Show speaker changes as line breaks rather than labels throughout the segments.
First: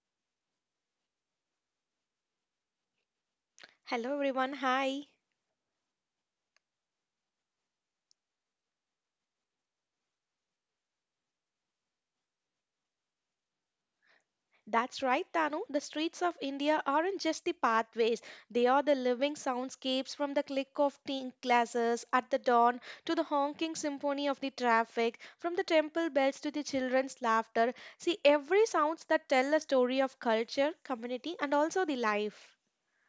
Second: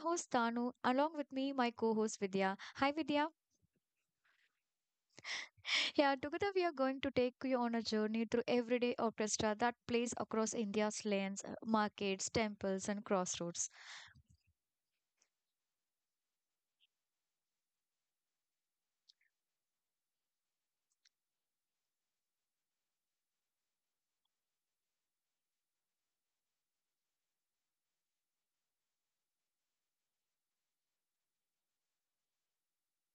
host Tanu, along with me, my co host Vidya. Hi Vidya.
Hello everyone, hi.
Yeah, together we are going to take you on a journey through everyday orchestra that plays across India's lanes, markets, temples, and crossroads.
That's right, Tanu. The streets of India aren't just the pathways, they are the living soundscapes from the click of tea glasses at the dawn to the honking symphony of the traffic, from the temple bells to the children's laughter. See, every sounds that tell a story of culture, community, and also the life.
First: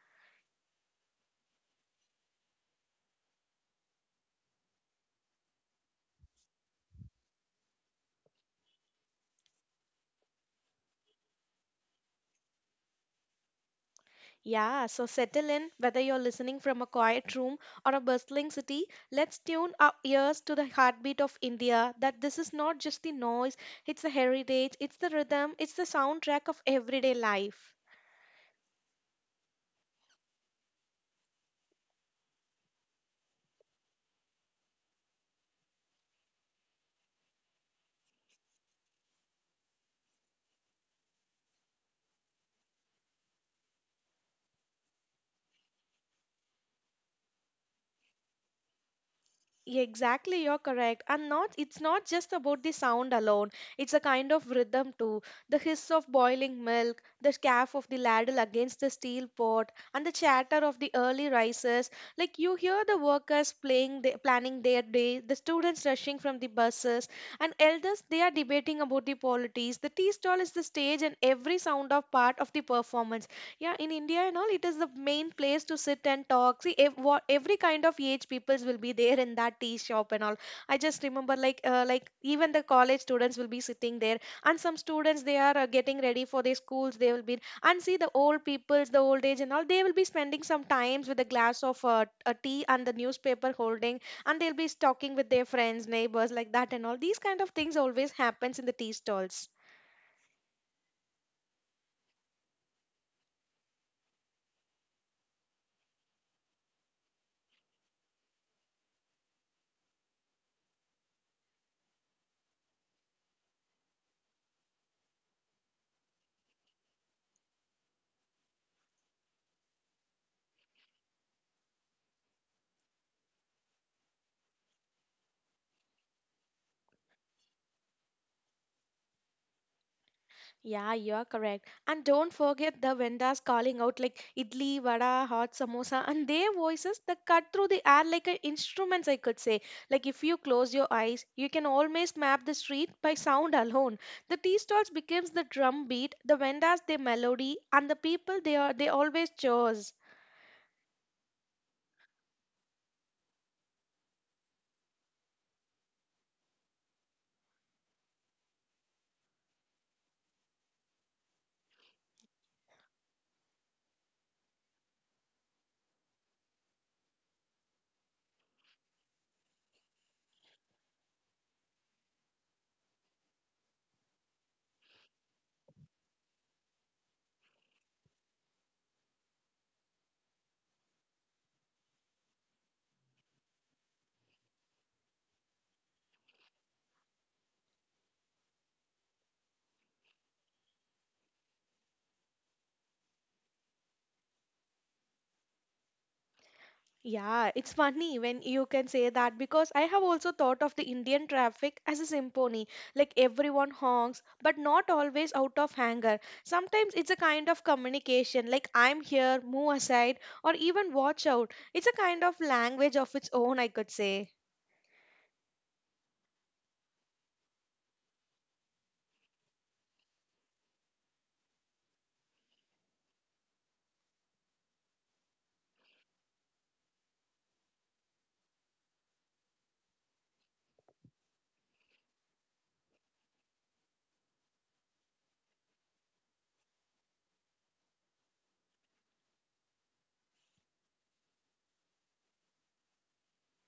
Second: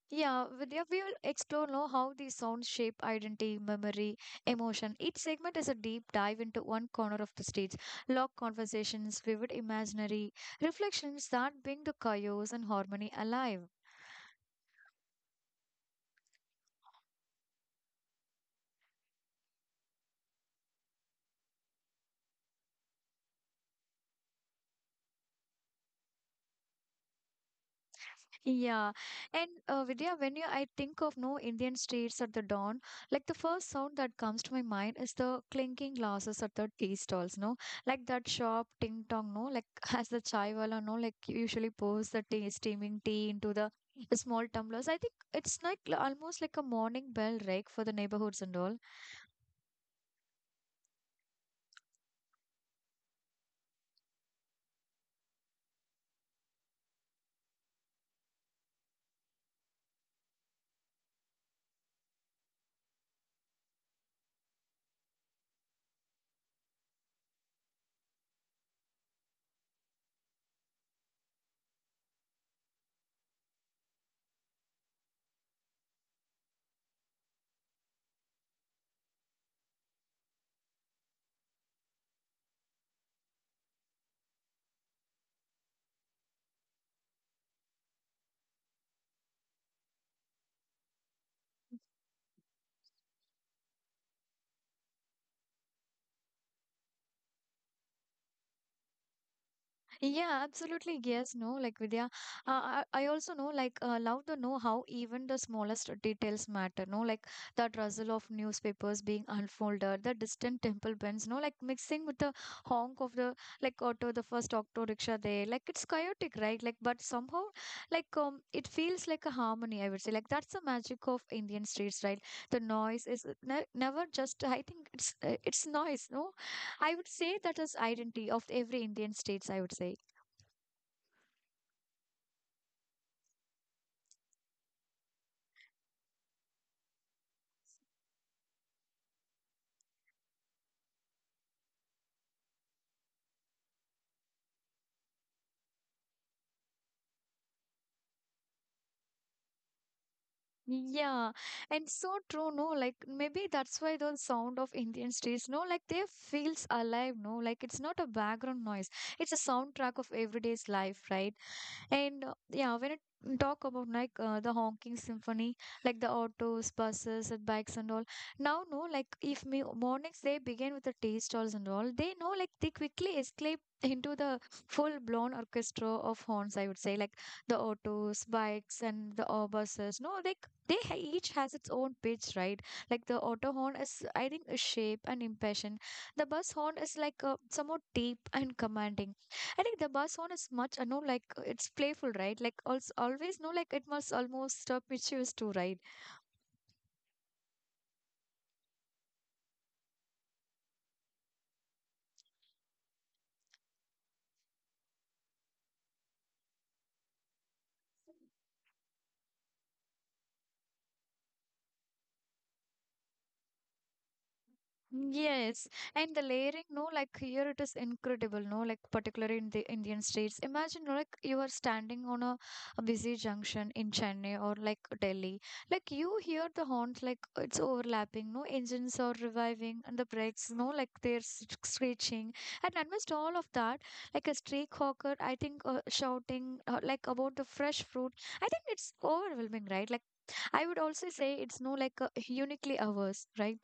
Yeah, Vidya, we will explore now how these sounds shape identity, memory, emotion. Each segment is a deep dive into one corner of the stage, locked conversations, vivid imaginary reflections that bring the chaos and harmony alive.
Yeah, so settle in, whether you're listening from a quiet room or a bustling city, let's tune our ears to the heartbeat of India. That this is not just the noise, it's the heritage, it's the rhythm, it's the soundtrack of everyday life.
Yeah. And Vidya, when you, I think of no Indian streets at the dawn, like the first sound that comes to my mind is the clinking glasses at the tea stalls, no? Like that sharp ting tong, no? Like as the chai wala, no? Like usually pours the tea, steaming tea into the small tumblers. I think it's almost like a morning bell, right, for the neighborhoods and all.
Yeah, exactly, you're correct. And not it's not just about the sound alone. It's a kind of rhythm too. The hiss of boiling milk, the scarf of the ladle against the steel pot, and the chatter of the early risers. Like you hear the workers playing planning their day, the students rushing from the buses, and elders they are debating about the polities. The tea stall is the stage and every sound of part of the performance, yeah. In India and all, it is the main place to sit and talk. See, what every kind of age peoples will be there in that tea shop and all. I just remember like even the college students will be sitting there, and some students they are getting ready for their schools they will be. And see the old peoples, the old age and all, they will be spending some times with a glass of a tea and the newspaper holding, and they'll be talking with their friends, neighbors, like that, and all these kind of things always happens in the tea stalls.
Yeah, absolutely. Yes, no, like Vidya. I also know, like, love to know how even the smallest details matter. No, like that rustle of newspapers being unfolded, the distant temple bells. No, like mixing with the honk of the like auto, the first auto rickshaw there. Like it's chaotic, right? Like, but somehow, like, it feels like a harmony. I would say, like, that's the magic of Indian streets, right? The noise is ne never just. I think it's noise. No, I would say that is identity of every Indian states. I would say.
Yeah, you're correct. And don't forget the vendors calling out like idli, vada, hot samosa, and their voices that cut through the air like a instruments, I could say. Like if you close your eyes, you can almost map the street by sound alone. The tea stalls becomes the drum beat, the vendors their melody, and the people they always cheers.
Yeah, and so true, no? Like maybe that's why the sound of Indian streets, no? Like they feels alive, no? Like it's not a background noise. It's a soundtrack of everyday's life, right? And yeah, when it talk about like the honking symphony, like the autos, buses, and bikes and all. Now, no, like if me mornings they begin with the tea stalls and all, they know like they quickly escape into the full blown orchestra of horns. I would say like the autos, bikes, and the buses. No, like each has its own pitch, right? Like the auto horn is, I think, a shape and impassion. The bus horn is like somewhat deep and commanding. I think the bass one is much, no, like it's playful, right? Like also always, no, like it must almost misuse too, right?
Yeah, it's funny when you can say that because I have also thought of the Indian traffic as a symphony. Like everyone honks, but not always out of anger. Sometimes it's a kind of communication, like I'm here, move aside, or even watch out. It's a kind of language of its own, I could say.
Yes, and the layering, no, like here it is incredible, no, like particularly in the Indian states. Imagine, no, like you are standing on a busy junction in Chennai or like Delhi, like you hear the horns, like it's overlapping, no, engines are reviving and the brakes, no, like screeching, and amidst all of that, like a street hawker, I think shouting like about the fresh fruit. I think it's overwhelming, right? Like I would also say it's no like uniquely ours, right?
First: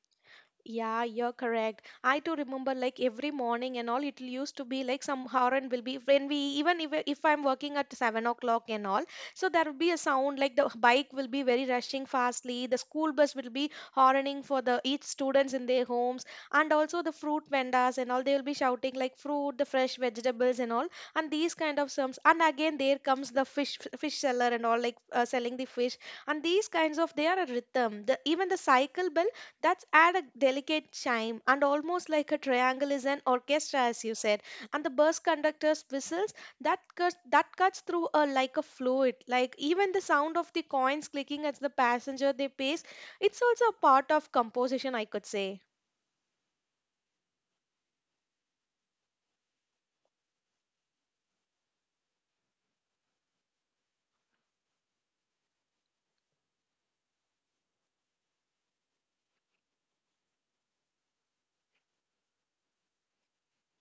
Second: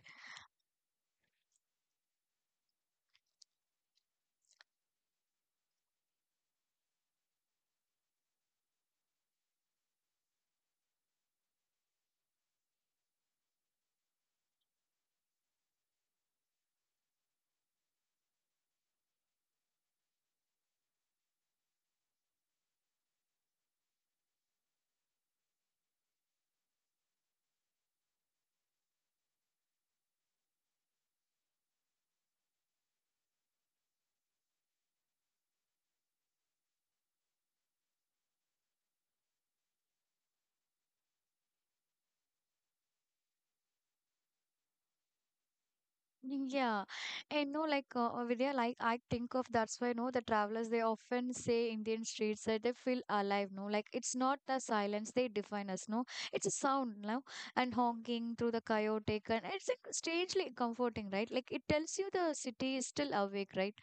Yeah, you're correct. I too remember like every morning and all, it used to be like some horn will be when we even if I'm working at 7 o'clock and all, so there will be a sound like the bike will be very rushing fastly, the school bus will be horning for the each students in their homes, and also the fruit vendors and all they will be shouting like fruit, the fresh vegetables and all, and these kind of terms. And again there comes the fish seller and all like selling the fish, and these kinds of they are a rhythm. The even the cycle bell that's add a delicate chime and almost like a triangle is an orchestra, as you said. And the bus conductor's whistles that cuts through a like a fluid. Like even the sound of the coins clicking as the passenger they pace, it's also a part of composition, I could say.
Yeah, and no, like over there, like I think of that's why no, the travelers they often say Indian streets that they feel alive. No, like it's not the silence they define us. No, it's a sound now and honking through the chaotic, and it's like, strangely comforting, right? Like it tells you the city is still awake, right?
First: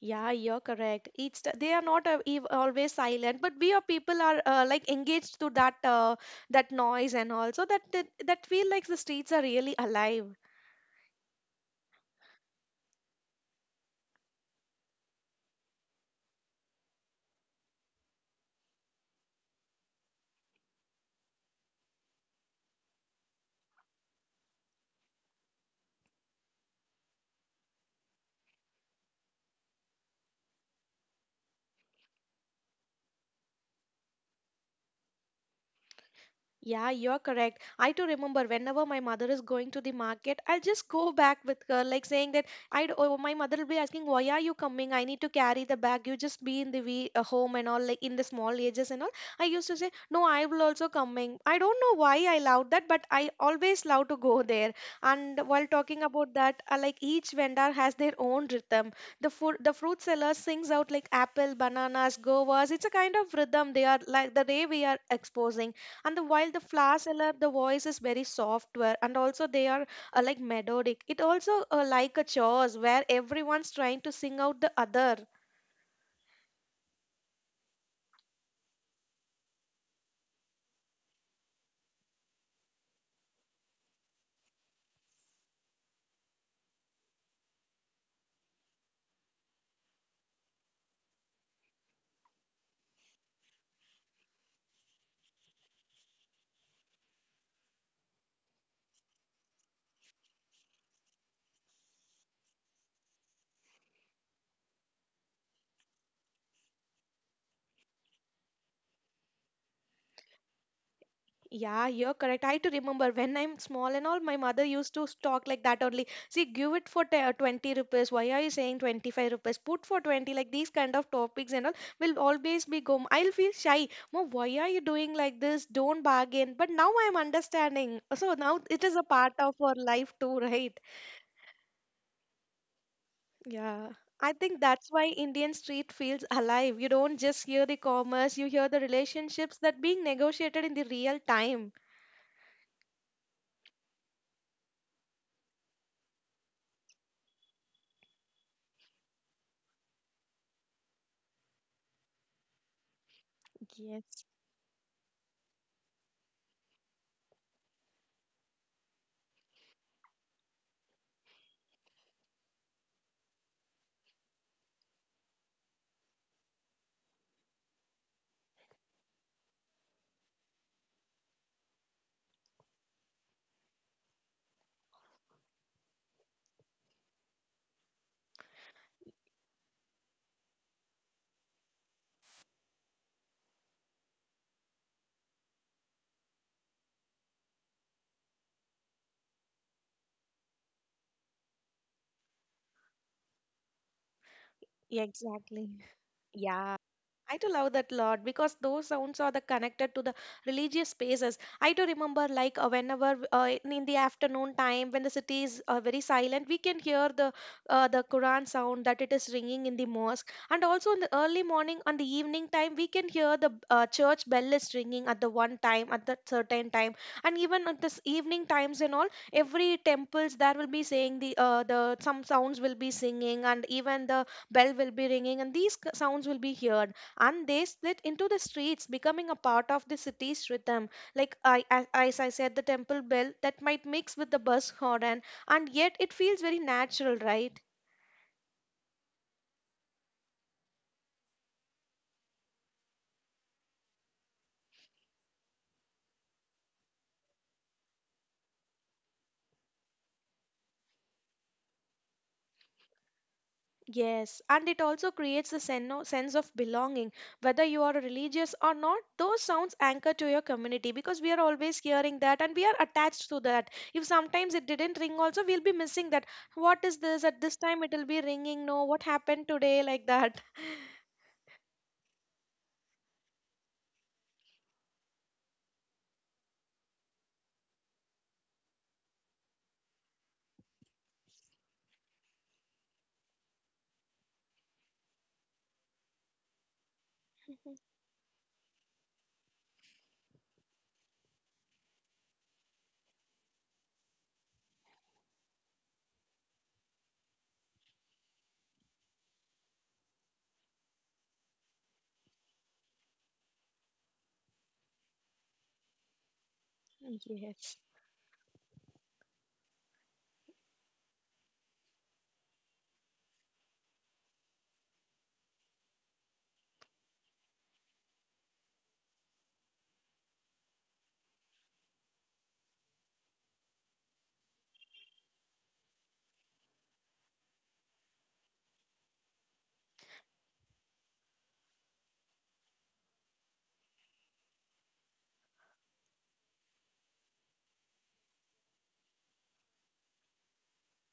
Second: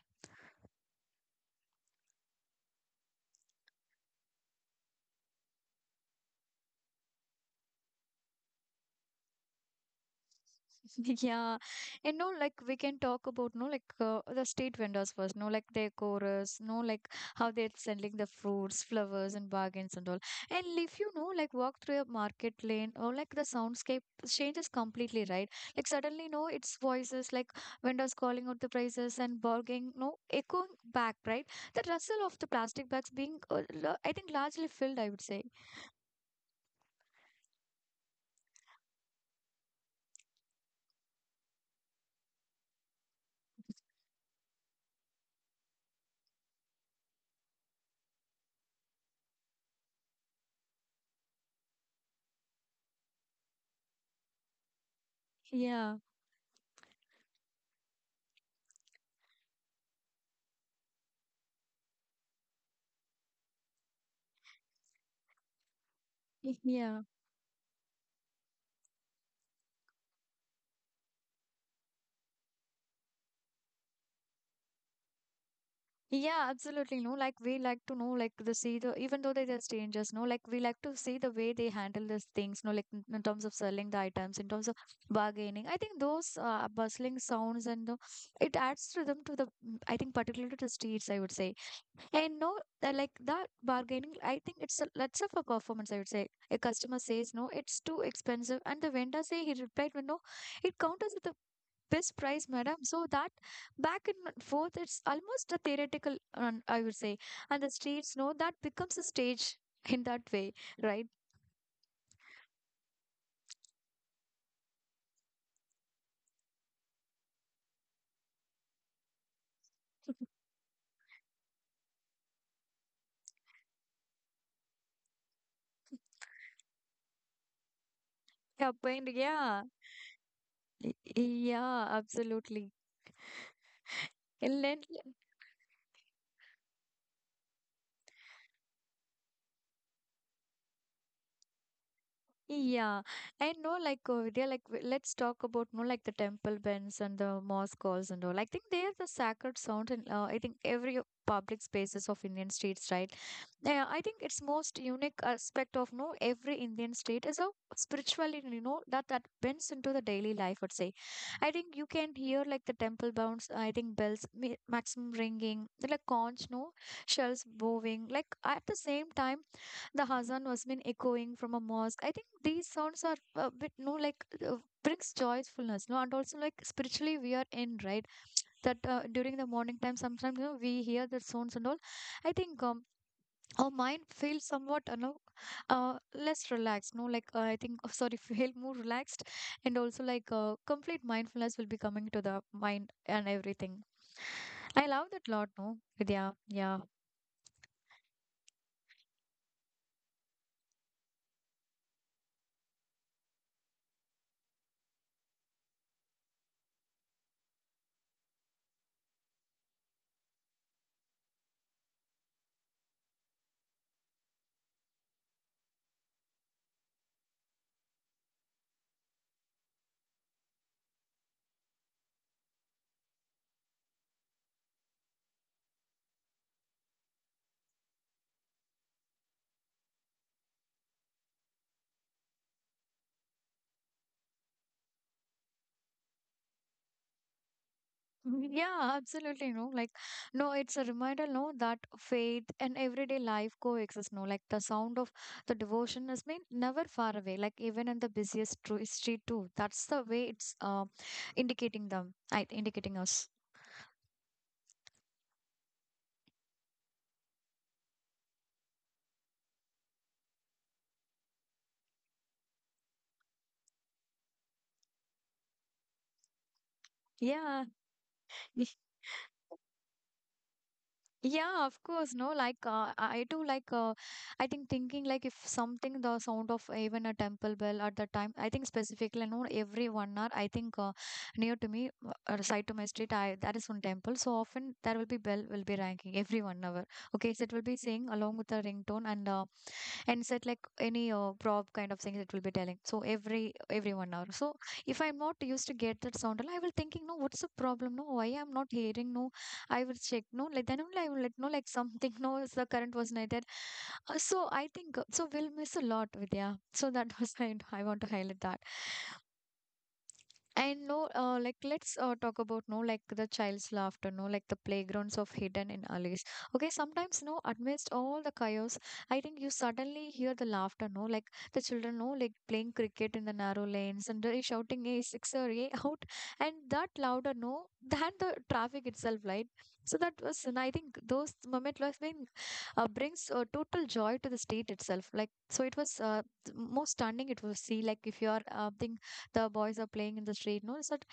Yeah, you're correct. It's they are not always silent, but we are people are like engaged to that that noise and also that feel like the streets are really alive.
Yeah, you know, like we can talk about no, like the street vendors first, no, like their chorus, no, like how they're selling the fruits, flowers, and bargains and all. And if you know, like walk through a market lane or like the soundscape changes completely, right? Like suddenly, no, it's voices like vendors calling out the prices and bargaining, no, echoing back, right? The rustle of the plastic bags being, I think, largely filled, I would say.
Yeah, you're correct. I too remember whenever my mother is going to the market, I'll just go back with her, like saying that I'd oh, my mother will be asking, "Why are you coming? I need to carry the bag. You just be in the we home and all, like in the small ages and all." I used to say, "No, I will also coming." I don't know why I loved that, but I always love to go there. And while
Yeah,
talking about that, like each vendor has their own rhythm. The food, the fruit seller sings out like apple, bananas, govas. It's a kind of rhythm they are like the way we are exposing, and the while the flower
yeah.
seller the voice is very soft and also they are like melodic. It also like a chorus where everyone's trying to sing out the other.
Yeah, absolutely. No, like we like to know, like the see the even though they're the strangers, no, like we like to see the way they handle these things, no, like in terms of selling the items, in terms of bargaining. I think those bustling sounds and the, it adds to them to the, I think particularly to the streets, I would say. And no, like that bargaining, I think it's a, lots of a performance, I would say. A customer says, no, it's too expensive. And the vendor say, he replied, well, no, it counters with the best price, madam. So that back and forth, it's almost a theoretical, I would say. And the streets know that becomes a stage in that way, right?
Yeah, you're correct. I to remember when I'm small and all, my mother used to talk like that only. See, give it for 20 rupees, why are you saying 25 rupees, put for 20, like these kind of topics and all will always be go. I'll feel shy, "Mom, why are you doing like this? Don't bargain." But now I'm understanding, so now
Yeah,
it is a
point,
part of
yeah,
our life too, right?
Y- yeah, absolutely.
Yeah, I think
And then,
that's why Indian street feels alive. You don't just hear the commerce, you hear the relationships that being negotiated in the real time.
yeah, I know, like, they like, let's talk about, no, like the temple bells and the mosque calls and all. I think they are the sacred sound, and I think every public spaces of Indian streets, right? Yeah, I think
Yes,
its most unique aspect of no every Indian state is a spirituality. You know that bends into the daily life. I'd say, I think you can hear like the temple bounds. I think maximum ringing, the, like conch no shells bowing. Like at the same time, the Hazan was been echoing from a mosque. I think these sounds are a bit no like. Uh, brings joyfulness no and also like spiritually we are in right that during the morning time sometimes you know we hear the sounds and all. I think our mind feels somewhat you know less relaxed no like I think oh, sorry feel more relaxed and also like complete mindfulness will be coming to the mind and everything. I
yeah,
love that lot
exactly.
no. Yeah,
Yeah.
yeah.
I do love that lot because those sounds are the connected to the religious spaces. I do remember like whenever in the afternoon time when the city is very silent, we can hear the Quran sound that it is ringing in the mosque, and also in the early morning on the evening time we can hear the church bell is ringing at the one time at that certain time, and even at this evening times and all, every temples there will be saying the the some sounds will be singing, and even the bell will be ringing, and these sounds will be heard and they slid into the streets becoming a part of the city's rhythm. Like as I said, the temple bell that might mix with the bus horn, and yet it feels very natural, right?
Mm, yeah absolutely no like no it's a reminder no that faith and everyday life coexist no like the sound of the devotion is mean never far away like even in the street too, that's the way it's indicating them, I indicating us.
Yes, and it also creates a sense of belonging. Whether you are religious or not, those sounds anchor to your community because we are always hearing that and we are attached to that. If sometimes it didn't ring also, we'll be missing that. What is this, at this
Yeah.
time it will be ringing, no? What happened today, like that.
Yeah, of course. No, like I do like I think thinking like if something the sound of even a temple bell at the time, I think specifically no every 1 hour. I think near to me, side to my street, I that is one temple. So often there will be bell will be ringing every 1 hour. Okay, so it will be saying along with the ringtone and set like any prob kind of things it will be telling. So every 1 hour. So if I'm not used to get that sound, I will thinking no, what's the problem? No, why I'm not hearing no I will check. No, like then only I will let know like something. No, it's the current was not there. So I think. We'll miss a lot, Vidya. So that was I.
Yes.
I want to highlight that. And no, like let's talk about no, like the child's laughter, no, like the playgrounds of hidden in alleys. Okay, sometimes no, amidst all the chaos, I think you suddenly hear the laughter, no, like the children, no, like playing cricket in the narrow lanes and they shouting a sixer, a out, and that louder, no, than the traffic itself, right? So that was, and I think those moment was being brings total joy to the state itself. Like so, it was most stunning. It was see like if you are thinking the boys are playing in the street no it's not,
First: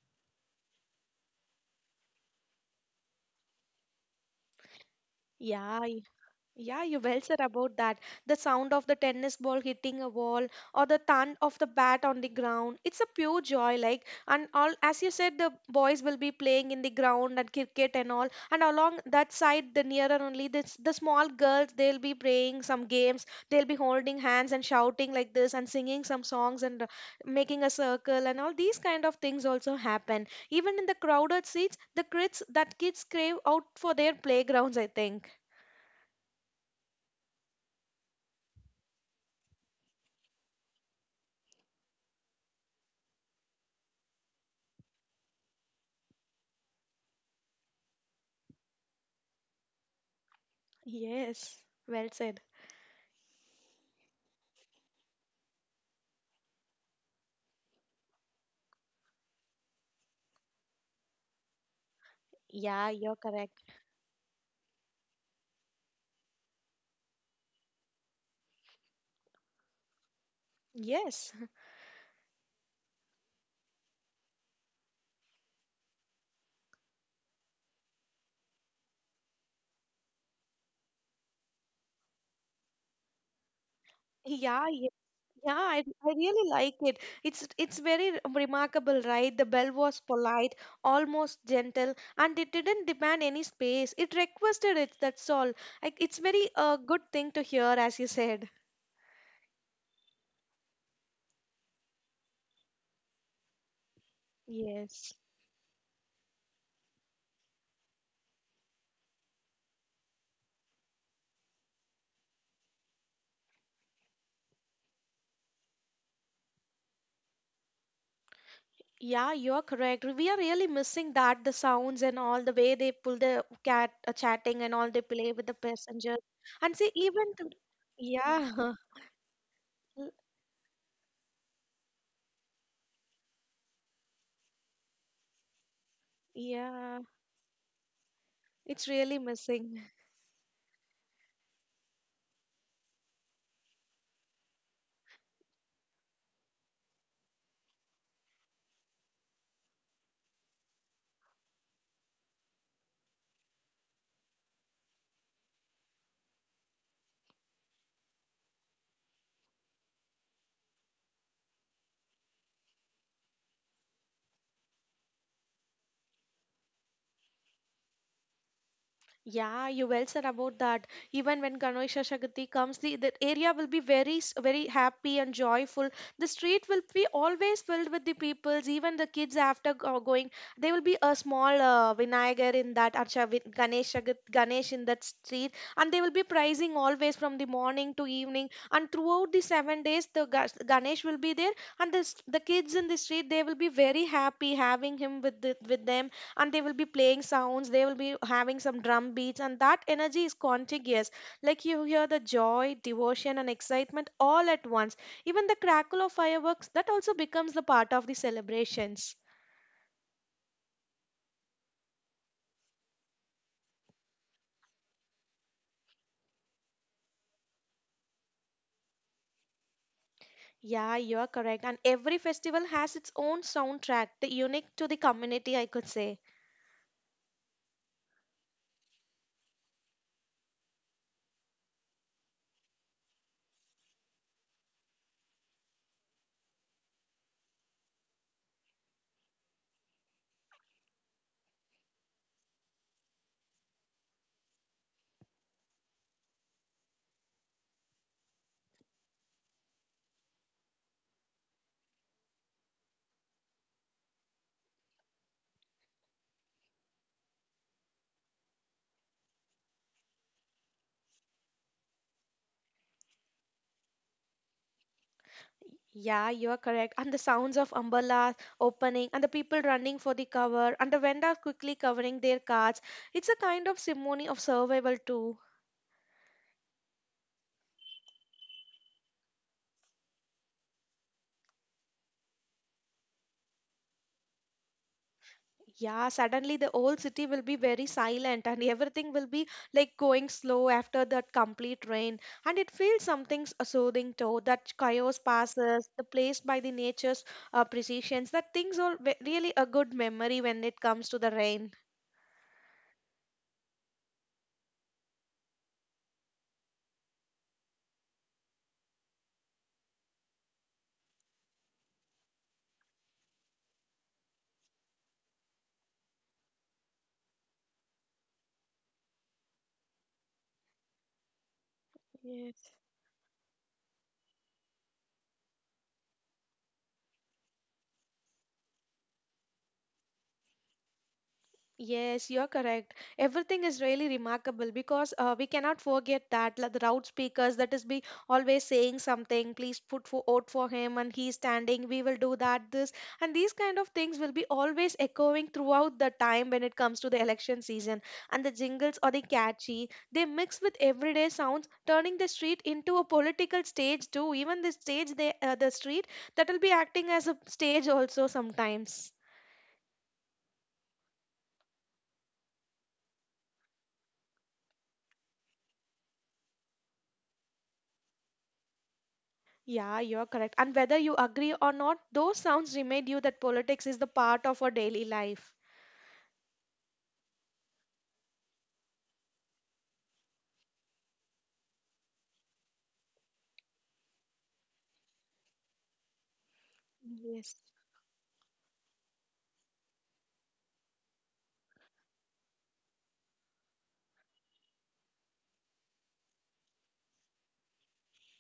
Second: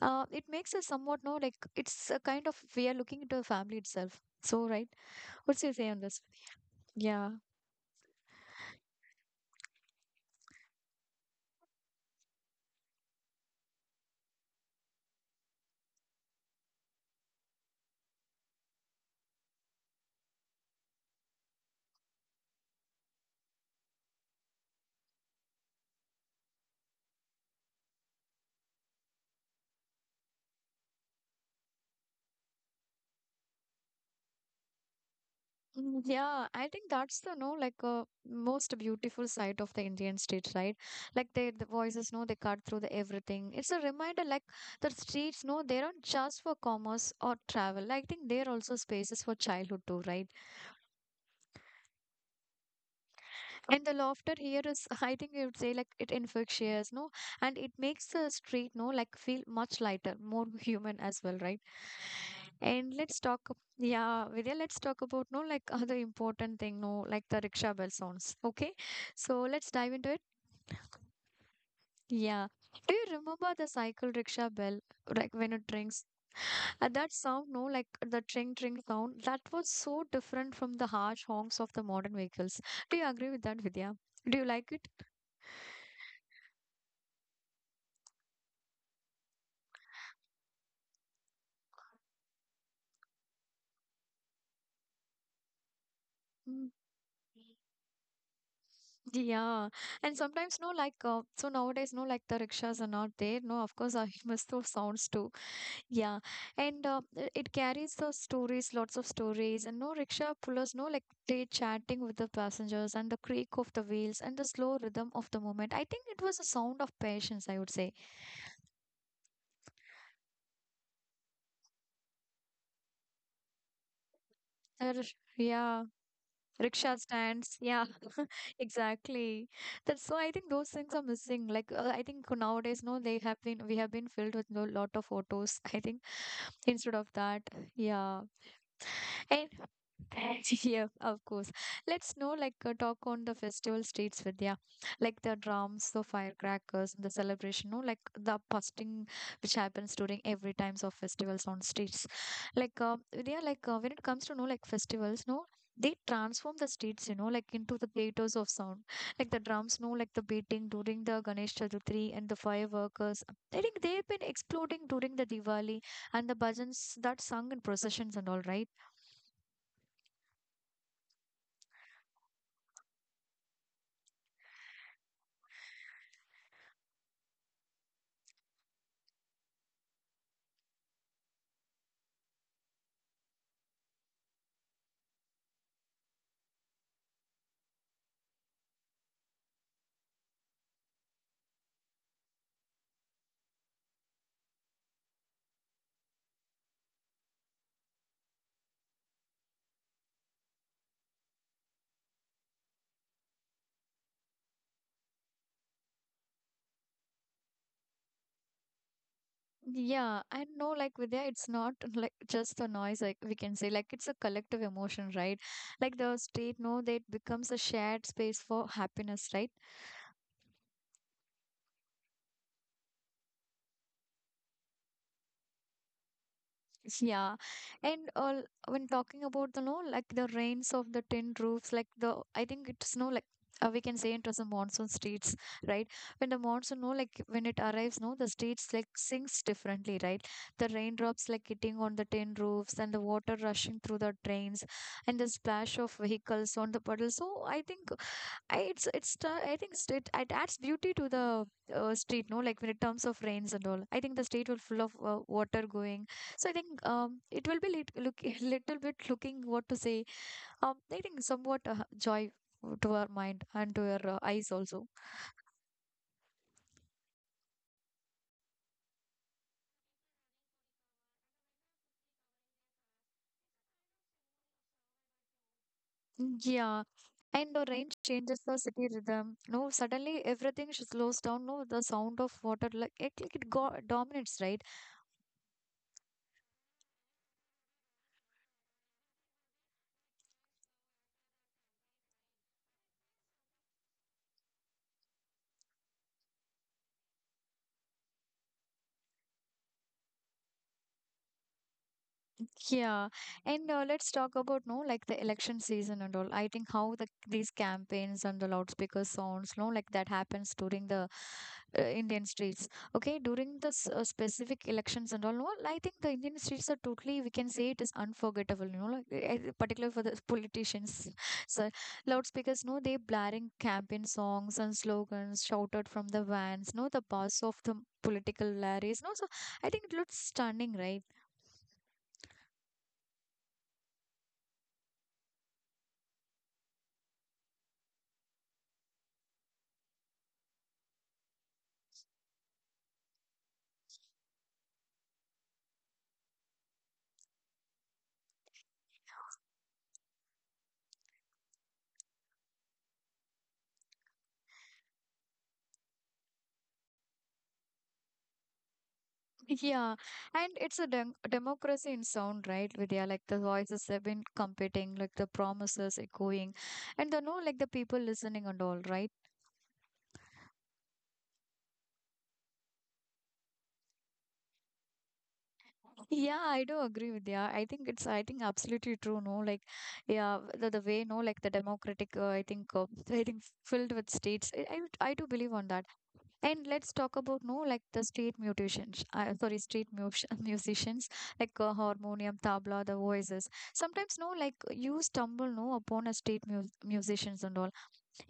it makes us somewhat no like it's a kind of we are looking into the family itself so right, what's your
Yeah.
say on this?
Yeah, you well
Yeah.
said about that. The sound of the tennis ball hitting a wall or the thud of the bat on the ground. It's a pure joy, like and all as you said, the boys will be playing in the ground and cricket and all. And along that side, the nearer only this the small girls they'll be playing some games. They'll be holding hands and shouting like this and singing some songs and making a circle and all these kind of things also happen. Even in the crowded seats, the kids that kids crave out for their playgrounds, I think.
Mm, yeah I think that's the no like most beautiful side of the Indian streets right, like they, the voices no they cut through the everything, it's a reminder like the streets no they aren't just for commerce or travel, I think they're also spaces for childhood too, right?
Yes, well said.
And the laughter here is, I think you would say, like it infectious, no? And it makes the street, no, like feel much lighter, more human as well, right?
Yeah,
And
you're
let's talk,
correct.
yeah, Vidya, let's talk about, no, like other important thing, no, like the rickshaw bell sounds, okay? So let's dive into it.
Yes.
Yeah. Do you remember the cycle rickshaw bell, like when it rings? That sound, no, like the tring tring sound, that was so different from the harsh honks of the modern vehicles. Do you agree with that, Vidya? Do you like
Yeah,
it?
yeah, yeah, I really like it. It's very remarkable, right? The bell was polite, almost gentle, and it didn't demand any space. It requested it, that's all. Like it's very
Mm.
good thing to hear, as you said.
Yeah, and sometimes no, like so nowadays no, like the rickshaws are not there. No, of course, I must those sounds
Yes.
too. Yeah, and it carries the stories, lots of stories, and no rickshaw pullers, no, like they chatting with the passengers and the creak of the wheels and the slow rhythm of the moment. I think it was a sound of patience, I would say.
Yeah, you're correct. We are really missing that, the sounds and all, the way they pull the cat chatting and all, they
Uh,
play with the
yeah,
passenger. And see,
rickshaw
even to,
stands. Yeah.
yeah.
Exactly. That's so I think those things are missing. I think nowadays, no, they have been we have been filled with a lot of photos. I think instead
Yeah,
of that, yeah.
it's really missing.
Yeah, of course. Let's know, like, talk on the festival streets, Vidya. Like the drums, the firecrackers, the celebration, no, like the busting which happens during every times of festivals on streets. Like, Vidya, when it comes to no, like festivals, no, they transform the streets, you know, like into the theaters of sound. Like the drums, no, like the beating during the Ganesh Chaturthi and the fireworkers. I think they've been exploding during the Diwali and the bhajans that sung in processions and all, right?
Yeah, you well said about that. Even when Ganesha Chaturthi comes, the area will be very, very happy and joyful. The street will be always filled with the peoples, even the kids after going. There will be a small Vinayagar in that, Archa, Ganesh, Shagat Ganesh in that street, and they will be praising always from the morning to evening. And throughout the seven days, the Ganesh will be there, and the kids in the street, they will be very happy having him with them, and they will be playing sounds, they will be having some drum beats, and that energy is contagious. Like you hear the joy, devotion and excitement all at once. Even the crackle of fireworks that also becomes the part of the celebrations.
Yeah, I know like Vidya, it's not like just a noise, like we can say, like it's a collective emotion, right? Like the street, no, that becomes a shared space for happiness, right?
Yeah, you're correct, and every festival has its own soundtrack the unique to the community, I could say.
Yeah, and all when talking about the no, like the rains of the tin roofs, like the I think it's no like we can say it was the monsoon streets, right? When the monsoon, no, like when it arrives, no, the streets like sinks differently, right? The raindrops like hitting on the tin roofs and the water rushing through the drains and the splash of vehicles on the puddles. So I think I, I think it, it adds beauty to the street, no? Like when it terms of rains and all. I think the street will full of water going. So I think it will be lit, look little bit looking what to say. I think somewhat joy to our mind and to our eyes also.
Yeah, you are correct. And the sounds of umbrellas opening and the people running for the cover and the vendors quickly covering their carts. It's a kind of ceremony of survival too.
Yeah. And the rain changes the city rhythm. No, suddenly everything slows down. No, the sound of water like it go, dominates, right?
Yeah, suddenly the old city will be very silent and everything will be like going slow after that complete rain. And it feels something soothing too. That chaos passes, the place by the nature's precisions. That things are really a good memory when it comes to the rain.
Yeah, and let's talk about no like the election season and all. I think how the these campaigns and the loudspeaker sounds, no like that happens during the Indian streets. Okay, during the specific elections and all, no, I think the Indian streets are totally we can say it is unforgettable. You know, particularly for the politicians, so
Yes.
loudspeakers, no, they blaring campaign songs and slogans shouted from the vans, no, the bus of the political rallies, no, so I think it looks stunning, right?
Yes, you're correct. Everything is really remarkable because we cannot forget that like the route speakers that is be always saying something. Please put for out for him, and he's standing. We will do that, this, and these kind of things will be always echoing throughout the time when it comes to the election season. And the jingles or the catchy, they mix with everyday sounds, turning the street into a political stage too. Even the stage, they, the street, that will be acting as a stage also sometimes.
Yeah, and it's a democracy in sound, right, Vidya? Like the voices have been competing, like the promises echoing, and the no, like the people listening and all, right?
Yeah, you're correct. And whether you agree or not, those sounds remind you that politics is the part of our daily life.
Yeah, I do agree with you. I think absolutely true. No, like, yeah, the way, no, like the democratic, I think, I think filled with states. I do believe on that. And let's talk about,
Yes.
no, like the state mutations, sorry, musicians, like harmonium, tabla, the voices. Sometimes, no, like you stumble, no, upon a street musicians and all.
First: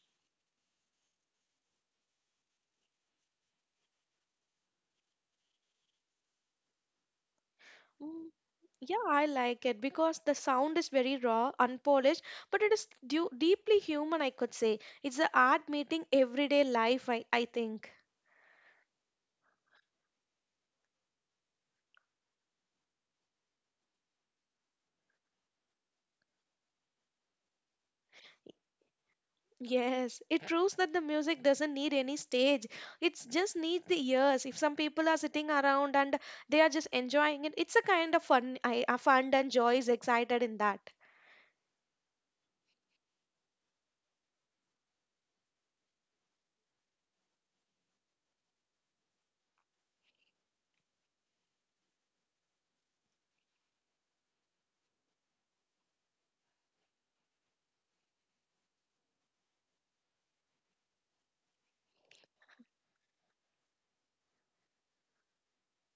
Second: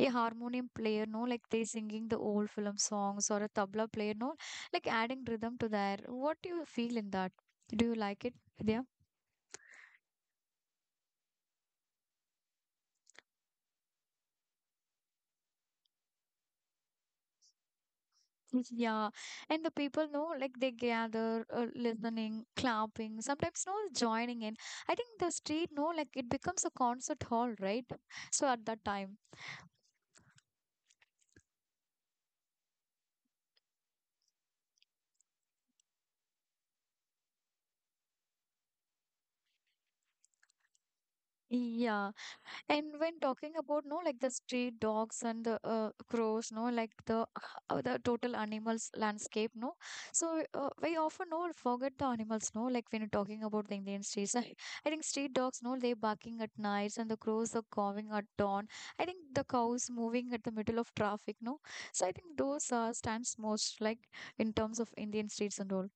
A harmonium player no like they singing the old film songs or a tabla player no like adding rhythm to their what do you feel in that do you like
Mm,
it, Vidya?
yeah, I like it because the sound is very raw, unpolished, but it is deeply human, I could say. It's the art meeting everyday life, I think.
Yeah, and the people know like they gather, listening, clapping, sometimes no joining in. I think the street no like it becomes a concert hall, right? So at that time,
Yes, it proves that the music doesn't need any stage. It just needs the ears. If some people are sitting around and they are just enjoying it, it's a kind of fun, fun and joy is excited in that.
yeah. And when talking about no like the street dogs and the crows, no like the total animals landscape, no. So we often no forget the animals, no like when you're talking about the Indian streets. I think street dogs, no they barking at nights and the crows are cawing at dawn. I think the cows moving at the middle of traffic, no. So I think those stands most like in terms of Indian streets and all.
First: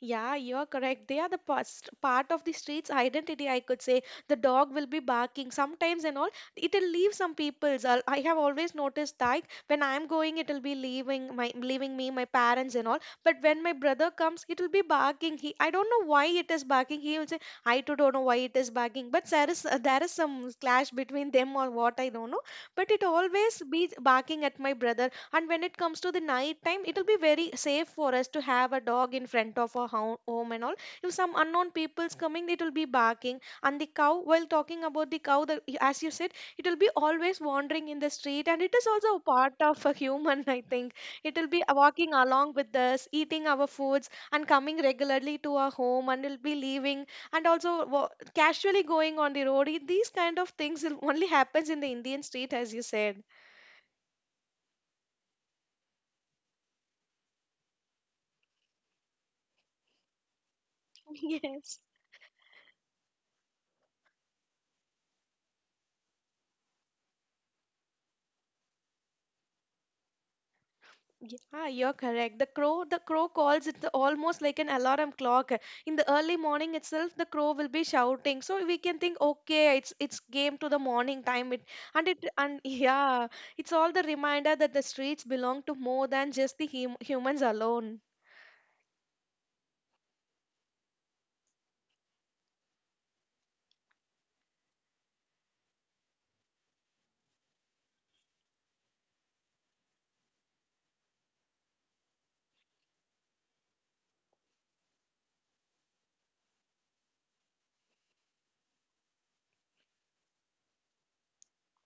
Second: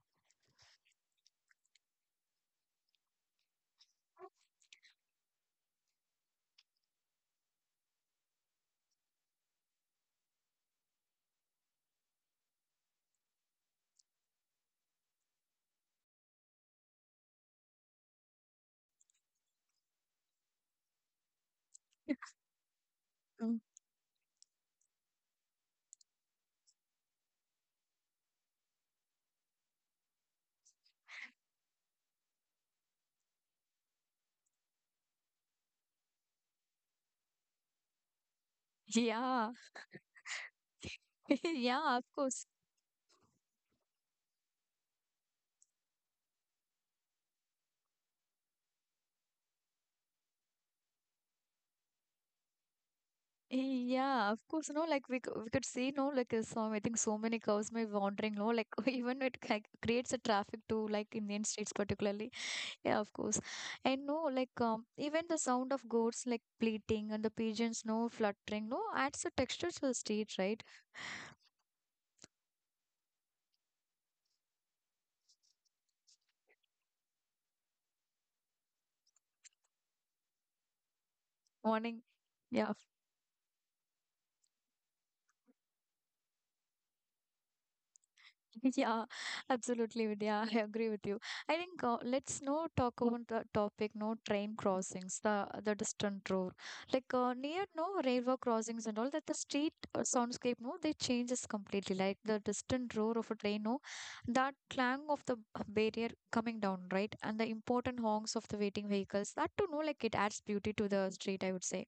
Yeah, you're correct. They are the past, part of the street's identity, I could say. The dog will be barking sometimes and all. It'll leave some people's. I have always noticed that when I'm going, it'll be leaving my leaving me, my parents and all. But when my brother comes, it'll be barking. He, I don't know why it is barking. He will say, I too don't know why it is barking. But there is some clash between them or what I don't know. But it
Mm.
always be barking at my brother. And when it comes to the night time, it'll be very safe for us to have a dog in front of our home and all. If some unknown people's coming, it will be barking. And the cow, while talking about the cow, the, as you said, it will be always wandering in the street. And it is also a
Yeah,
part of a human, I think. It will be
yeah, of
walking
course.
along with us, eating our foods, and coming regularly to our home, and it'll be leaving, and also casually going on the road. These kind of things will only happens in the Indian street, as you said.
Yeah, of course, no, like we could see, no, so, I think so many cows may be wandering, no, like even it like, creates a traffic to like Indian states
Yes.
particularly. Yeah, of course. And no, even the sound of goats like bleating and the pigeons, no, fluttering, no, adds a texture to the street, right?
Yeah, you're correct. The crow calls it the- almost like an alarm clock. In the early morning itself, the crow will be shouting. So we can think, okay, it's game to the morning time. It
Morning.
and it and
Yeah.
yeah, it's all the reminder that the streets belong to more than just the humans alone.
Yeah, absolutely, Vidya. I agree with you. I think let's now talk about the topic, no train crossings, the distant road, like near no railway crossings and all that. The street soundscape, no, they changes completely. Like the distant roar of a train, no, that clang of the barrier coming down, right, and the important honks of the waiting vehicles. That to know, like it adds beauty to the street. I would say.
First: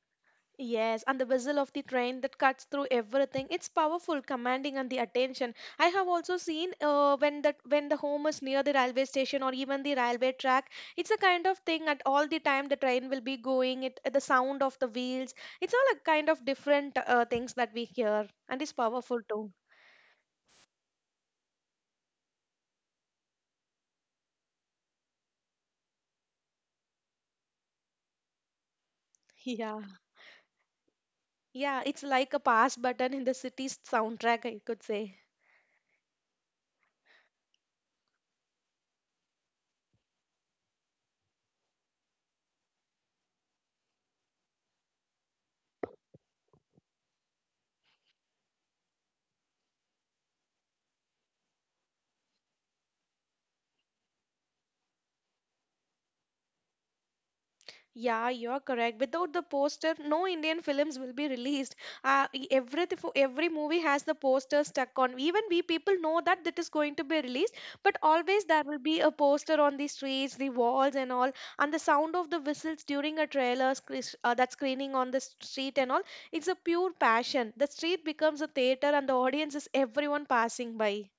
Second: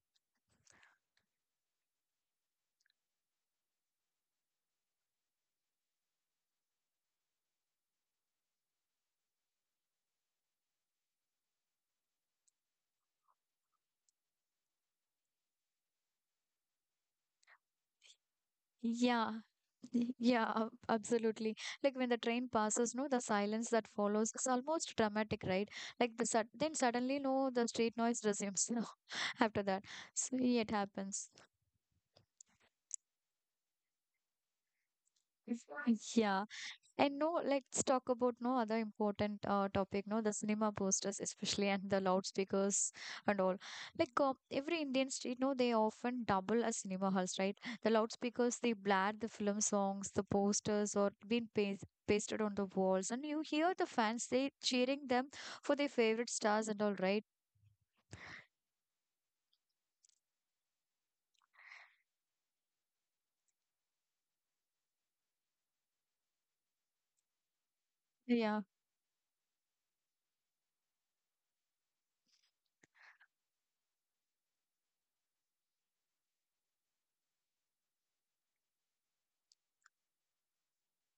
Yes, and the whistle of the train that cuts through everything. It's powerful, commanding and the attention. I have also seen when that when the home is near the railway station or even the railway track, it's a kind of thing at all the time the train will be going. It the sound of the wheels. It's all a kind of different things that we hear, and it's powerful
Yeah,
too.
Yeah, absolutely. Like when the train passes, no, the silence that follows is almost dramatic, right? Like the sud then suddenly, no, the street noise resumes, no, after
Yeah,
that. So it happens.
yeah, it's like a pass button in the city's soundtrack, I could say.
Yeah. And no, let's talk about no other important topic, no, the cinema posters, especially and the loudspeakers and all. Like every Indian street, no, they often double as cinema halls, right? The loudspeakers, they blare the film songs, the posters, or being pasted on the walls, and you hear the fans they cheering them for their favorite stars and all, right?
Yeah, you're correct. Without the poster, no Indian films will be released. Every movie has the poster stuck on. Even we people know that it is going to be released, but always
Yeah.
there will be a poster on the streets, the walls, and all. And the sound of the whistles during a that screening on the street and all, it's a pure passion. The street becomes a theater, and the audience is everyone passing by.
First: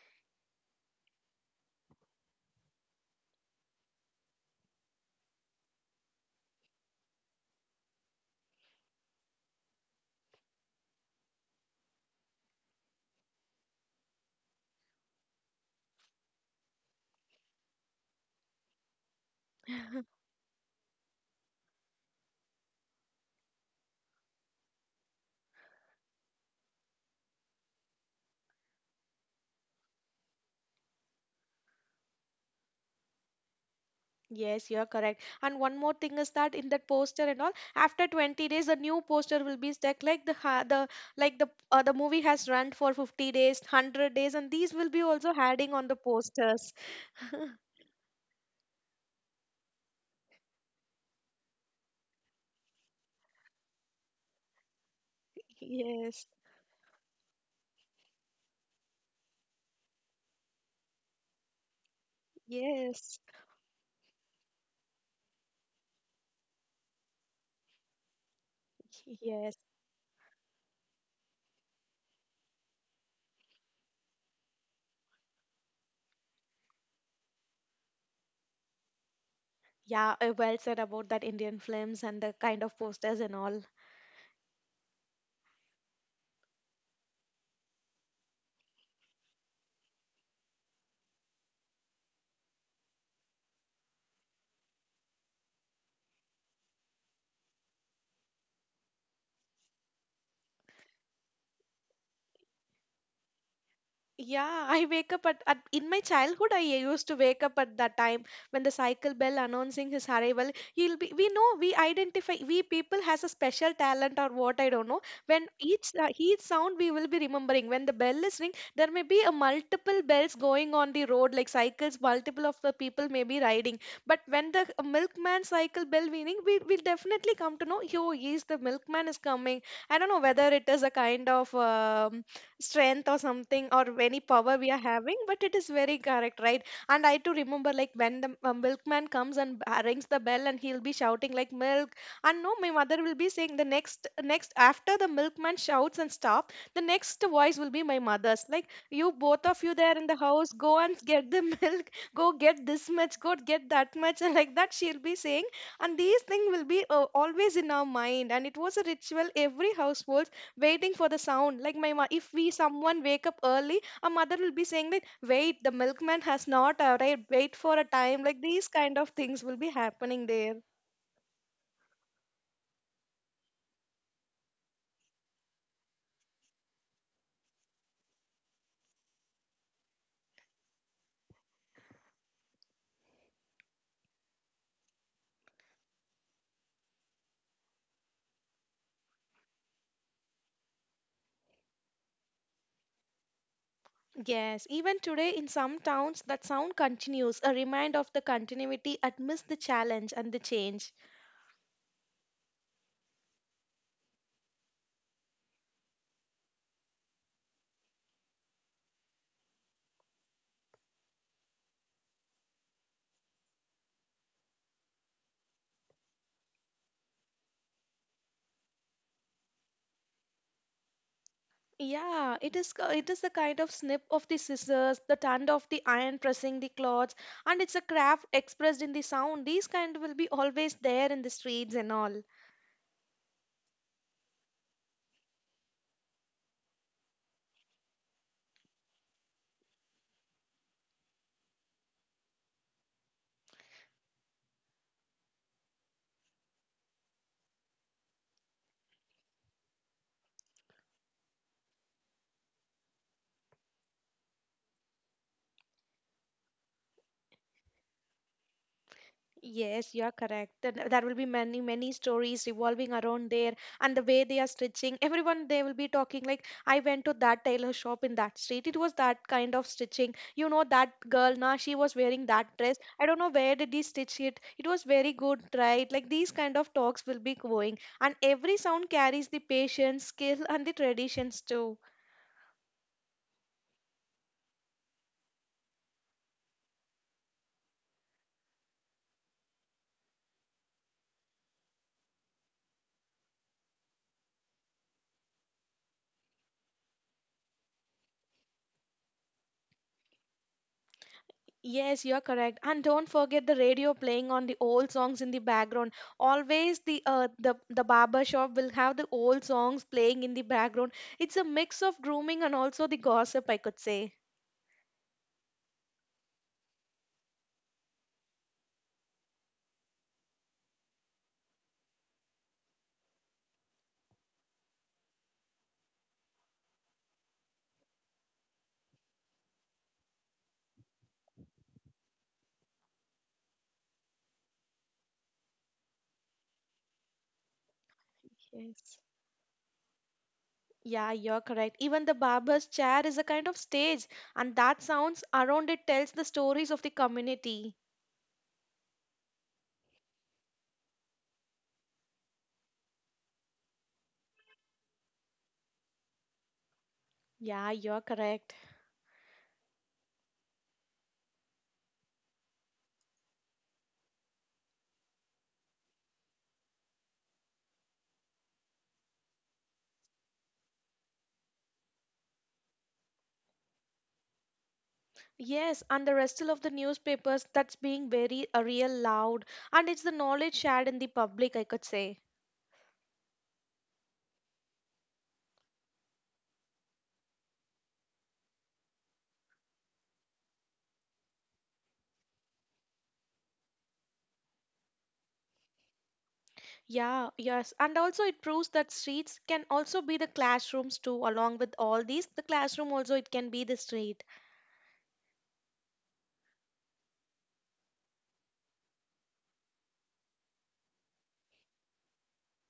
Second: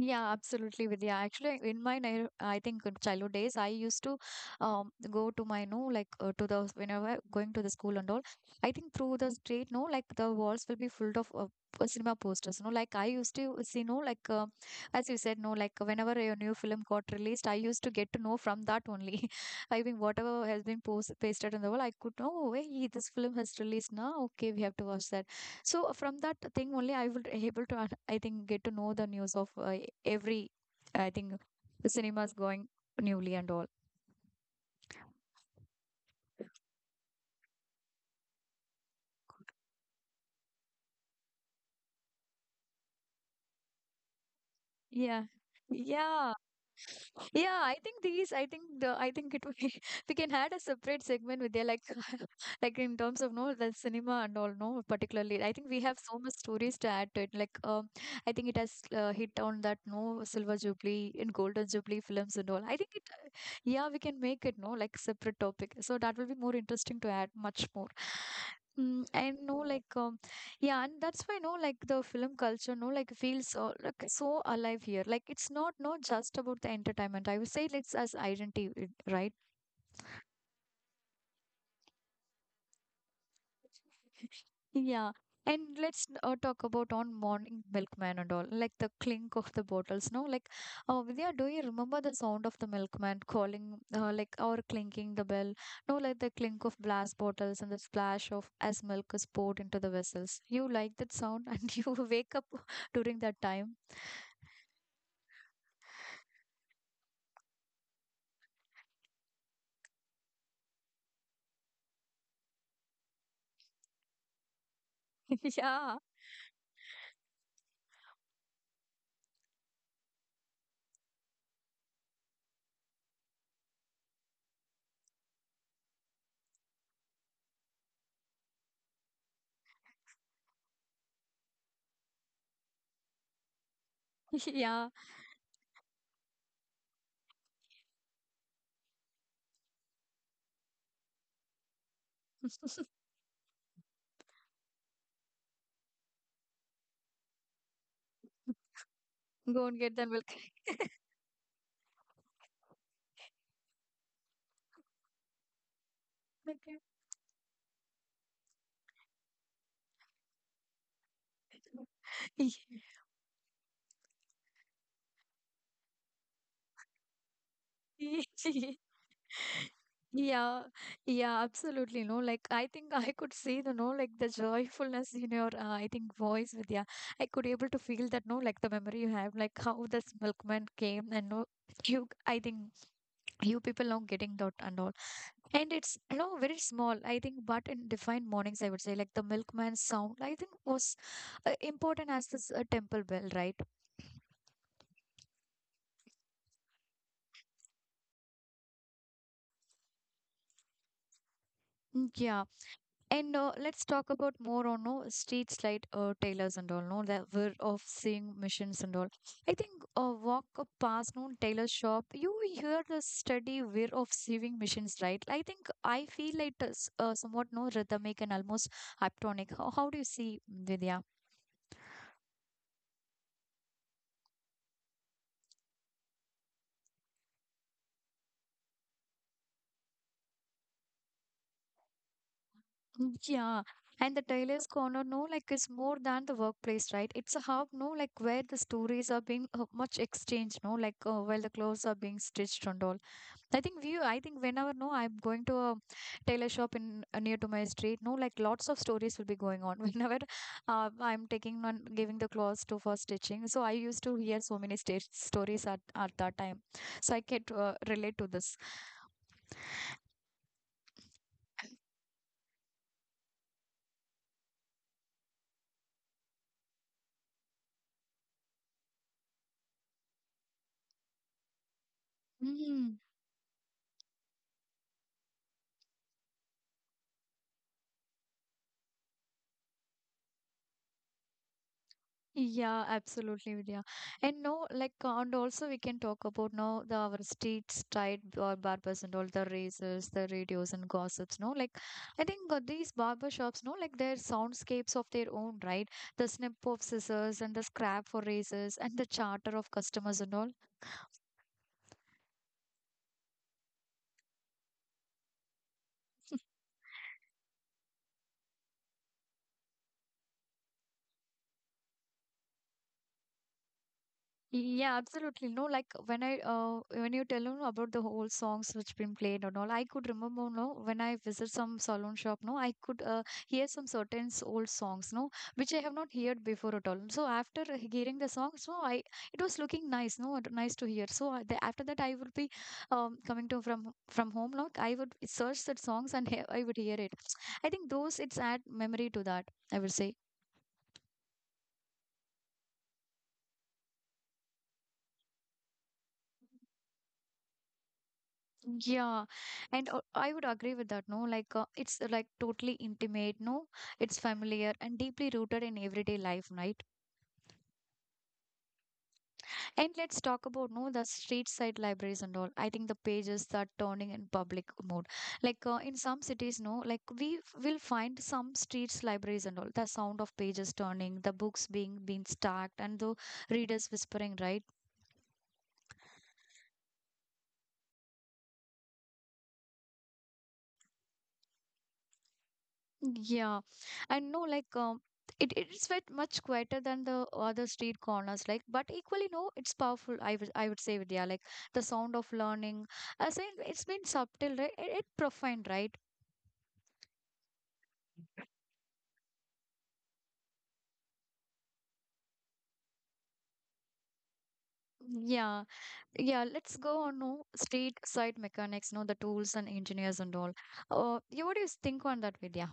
Yeah, absolutely, Vidya. Actually, in my I think in childhood days, I used to go to my no to the whenever going to the school and all. I think through the street, no, like the walls will be full of cinema posters. No, like I used to see, no, as you said, no, like whenever a new film got released, I used to get to know from that only. I mean, whatever has been post pasted on the wall, I could know. Oh, hey, this film has released now. Okay, we have to watch that. So from that thing only, I will able to, I think, get to know the news of every, I think, the cinemas going newly and all.
Yes, you're correct. And one more thing is that in that poster and all, after 20 days, a new poster will be stuck. Like the ha- the like the The movie has run for 50 days, 100 days, and these will be
Yeah.
also adding on the
Yeah.
posters.
Yeah, I think these. I think the. I think it would be- We can add a separate segment with their like, like in terms of no the cinema and all no particularly. I think we have so
Yes,
much stories to add to it. Like, I think it has hit on that no silver jubilee and golden jubilee films and all. I think it.
yes,
Yeah, we can make it no like separate topic. So that will be more interesting to add much more. Mm, and no
yes.
yeah, and that's why no, like the film culture, no, like feels like so alive here. Like it's not just about the entertainment. I would say it's as identity, it- right?
Yeah, well said about that Indian films and the kind of posters and all.
Yeah. And let's talk about on morning milkman and all, like the clink of the bottles. No, like, Vidya, do you remember the sound of the milkman calling, like, or clinking the bell? No, like the clink of glass bottles and the splash of as milk is poured into the vessels. You like that sound and you wake up during that time.
Yeah, I wake up at in my childhood I used to wake up at that time when the cycle bell announcing his arrival. He'll be we know we identify we people has a special talent or what I don't know. When
Yeah.
each sound we will be remembering. When the bell is ring, there may be a multiple bells going on the road like cycles. Multiple of the people may be riding. But when the milkman cycle bell meaning we will definitely come to know. Yo, is the milkman is coming. I don't know whether it is a kind of. Strength or something or any power we are
Yeah,
having, but it is very correct, right? And I too remember, like when the milkman comes and rings the bell and he'll be shouting like milk and no my mother will be saying the next after the milkman shouts and stop. The next voice will be my mother's, like you both of
go
you
and get
there
the
in the
milk.
house go and get the milk, go get this much, go get that much, and like that she'll be saying. And these things will be always in our mind, and it was a ritual. Every household waiting for the sound, like if we someone wake up early a mother will be saying that wait, the milkman has not arrived, wait for a time. Like these kind of things will be happening there.
Yeah, yeah, absolutely. No, like I think I could see the no, like the joyfulness in your, I think, voice, Vidya. I could able to feel that no, like the memory you have, like how this milkman came and no, you, I think you people now getting that and all. And it's no very small, I think, but in defined mornings, I would say, like the milkman's sound, I think, was important as this temple bell, right?
Yes, even today in some towns that sound continues, a reminder of the continuity amidst the challenge and the change.
Mm. Yeah. And let's talk about more on no street slide tailors and all no that we of seeing missions and all. I think walk up past no tailor shop, you hear the steady whir of sewing machines, right? I think I feel like it's somewhat no rhythmic and almost hyptonic. How do you see Vidya?
Yeah, it is it is the kind of snip of the scissors, the turn of the iron pressing the cloths, and it's a craft expressed in the sound. These kind will be always there in the streets and all.
Mm. Yeah. And the tailor's corner, no, like it's more than the workplace, right? It's a hub, no, like where the stories are being much exchanged, no, while the clothes are being stitched and all. I think whenever no, I'm going to a tailor shop in near to my street. No, like lots of stories will be going on whenever I'm taking on giving the clothes to for stitching. So I used to hear so many stories at that time. So I can relate to this.
Yes, you are correct. Then there will be many, many stories revolving around there and the way they are stitching. Everyone, they will be talking like, I went to that tailor shop in that street. It was that kind of stitching. You know, that girl, now she was wearing that dress. I don't know where did he stitch it. It was very good, right? Like these kind of talks will be going. And every sound carries the patience, skill, and the traditions too.
Yeah, absolutely, Vidya. And no, like, and also we can talk about now the our streets, tried or barbers and all the razors, the radios and gossips. No, like, I think these barber shops, no, like their soundscapes of their own, right? The snip of scissors and the scrap for razors and the chatter of customers and all.
Yes, you're correct. And don't forget the radio playing on the old songs in the background. Always the the barber shop will have the old songs playing in the background. It's a mix of grooming and also the gossip, I could say.
Yeah, absolutely. No, like when I when you tell me about the whole songs which been played and all, I could remember no when I visit some salon shop, no, I could hear some certain old songs, no, which I have not heard before at all. So after hearing the songs, no, I it was looking nice, no, nice to hear. So the, after that, I would be coming to from home, no, I would search that songs and he I would hear it. I think those it's add
Yes.
memory to that. I would say.
Yeah, you're correct. Even the barber's chair is a kind of stage, and that sounds around it tells the stories of the community.
Yeah, and I would agree with that. No, like it's like totally intimate. No, it's familiar and deeply rooted in everyday life, right?
Yeah, you're correct.
And let's talk about no the street side libraries and all. I think the pages are turning in public mode. Like in some cities, no, like we will find some streets libraries and all. The sound of pages turning, the books being stacked, and the readers whispering, right?
Yes, and the rest of the newspapers that's being very real loud, and it's the knowledge shared in the public, I could say.
Yeah, and no, like it it is bit much quieter than the other street corners, like, but equally, no, it's powerful. I would say, Vidya, like the sound of learning. I say it's been subtle, right? It profound, right?
Yeah, yes. And also, it proves that streets can also be the classrooms too, along with all these. The classroom also, it can be the street.
Yeah, yeah. Let's go on no street side mechanics, no the tools and engineers and all. You what do you think on that, Vidya?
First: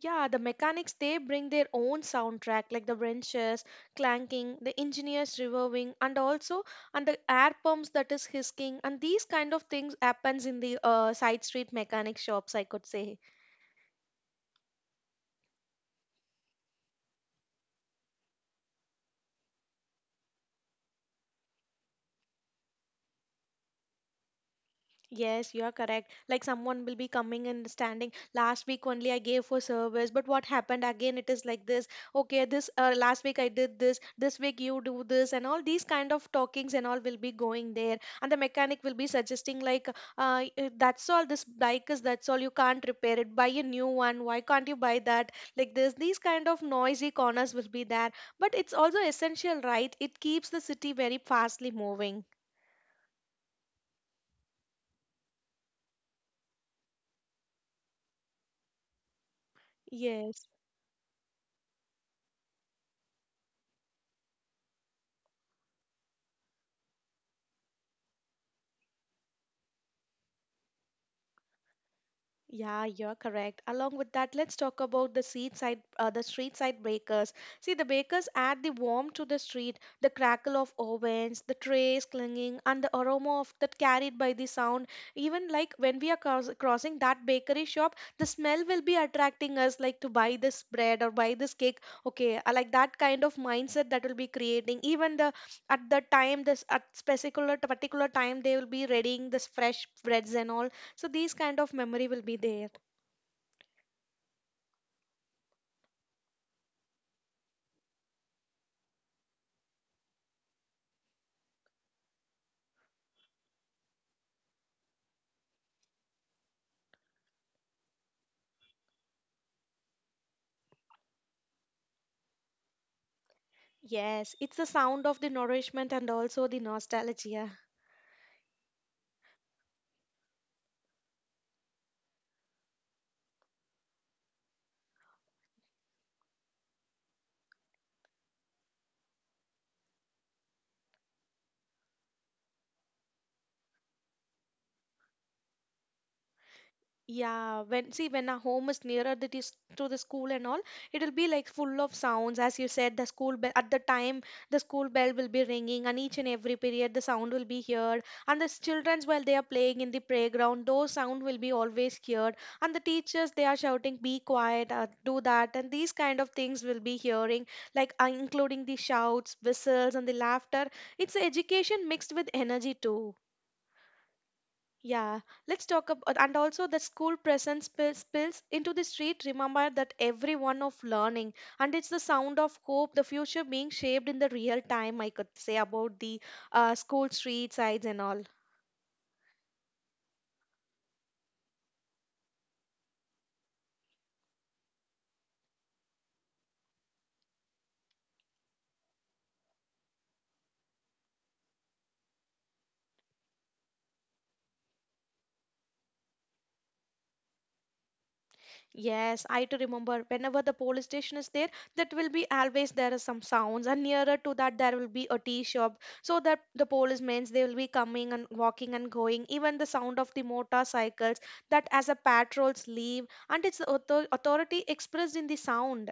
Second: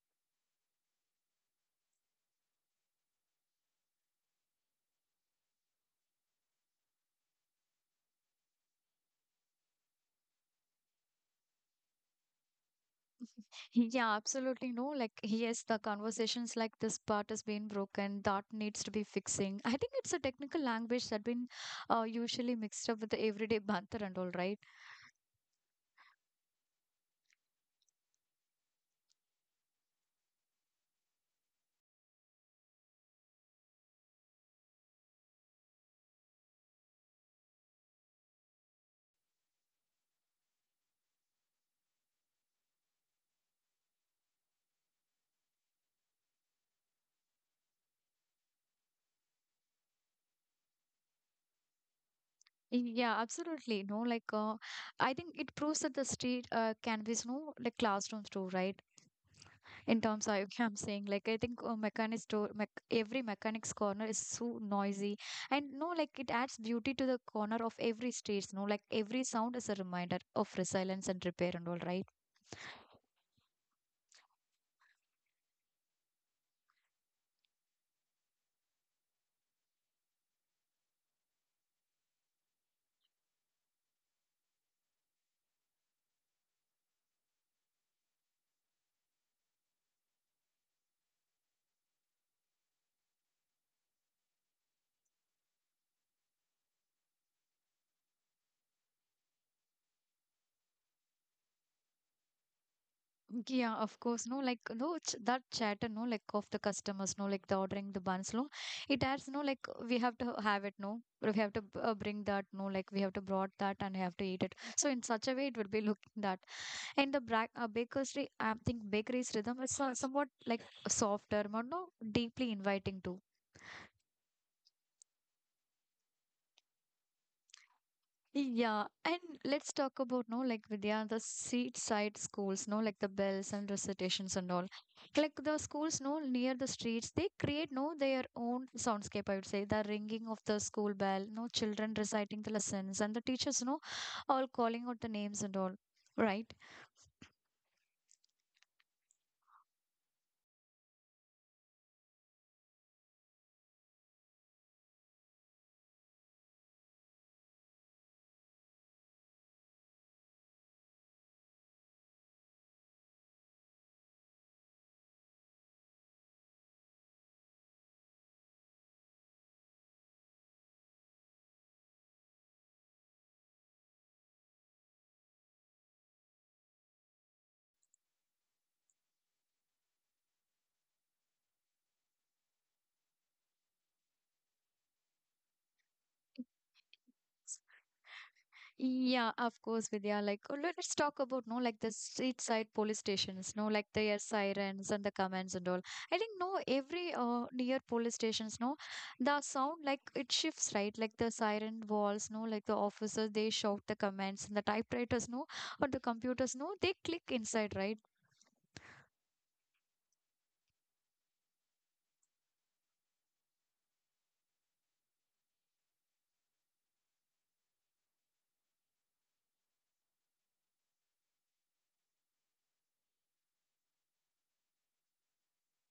Yeah, the mechanics, they bring their own soundtrack, like the wrenches clanking, the engineers revolving, and the air pumps that is hissing, and these kind of things happens in the side street mechanic shops, I could say.
Yeah, absolutely no. Like, yes, the conversations like this part has been broken, that needs to be fixing. I think it's a technical language that been usually mixed up with the everyday banter and all, right?
Yes, you are correct. Like someone will be coming and standing. Last week only I gave for service, but what happened again? It is like this. Okay, this last week I did this. This week you do this, and all these kind of talkings and all will be going there. And the mechanic will be suggesting like, that's all. This bike is that's all. You can't repair it. Buy a new one. Why can't you buy that? Like this, these kind of noisy corners will be there. But it's also essential, right? It keeps the city very fastly moving.
Yeah, absolutely no. Like, I think it proves that the street can be no like classrooms too, right? In terms
Yes.
of I'm saying, like, I think mechanics store, mech every mechanics corner is so noisy, and no, like it adds beauty to the corner of every streets. No, like every sound is a reminder of resilience and repair and all, right?
Yeah, you're correct. Along with that, let's talk about the street side bakers. See, the bakers add the warmth to the street, the crackle of ovens, the trays clinging, and the aroma of that carried by the sound. Even like when we are crossing that bakery shop, the smell will be attracting us like to buy this bread or buy this cake. Okay, I like that kind of mindset that will be creating. Even the at the time this at particular time they will be readying this fresh breads and all, so these kind of memory will be there.
Yeah, of course, no, like no, ch that chatter, no, like of the customers, no, like the ordering the buns, no, it adds, no, like we have to have it, no, we have to bring that, no, like we have to brought that and have to eat it. So in such a way, it will be looking that. And the bra bakery, I think bakery's rhythm is somewhat like softer, but no, deeply inviting too.
Yes, it's the sound of the nourishment and also the nostalgia.
Yeah, and let's talk about no like Vidya, the street side schools, no like the bells and recitations and all. Like the schools, no near the streets, they create no their own soundscape. I would say the ringing of the school bell, no children reciting the lessons, and the teachers, no all calling out the names and all. Right?
Yeah, when see when our home is nearer the to the school and all, it'll be like full of sounds. As you said, the school bell at the time the school bell will be ringing, and each and every period the sound will be heard. And the childrens while they are playing in the playground, those sound will be always heard. And the teachers they are shouting, "Be quiet, do that," and these kind of things will be hearing, like including the shouts, whistles, and the laughter. It's education mixed with energy too. Yeah, let's talk about and also the school presence spills into the street. Remember that everyone of learning and it's the sound of hope, the future being shaped in the real time. I could say about the school street sides and all.
Yeah, of course, Vidya. Like, oh, let's talk about no, like the street side police stations, no, like their sirens and the commands and all. I think no, every near police stations, no, the sound like it shifts, right? Like the siren walls, no, like the officers they shout the commands and the typewriters, no, or the computers, no, they click inside, right?
Yes, I too remember. Whenever the police station is there, that will be always there is some sounds, and nearer to that there will be a tea shop. So that the policemen they will be coming and walking and going. Even the sound of the motorcycles that as a patrols leave, and it's the authority expressed in the sound.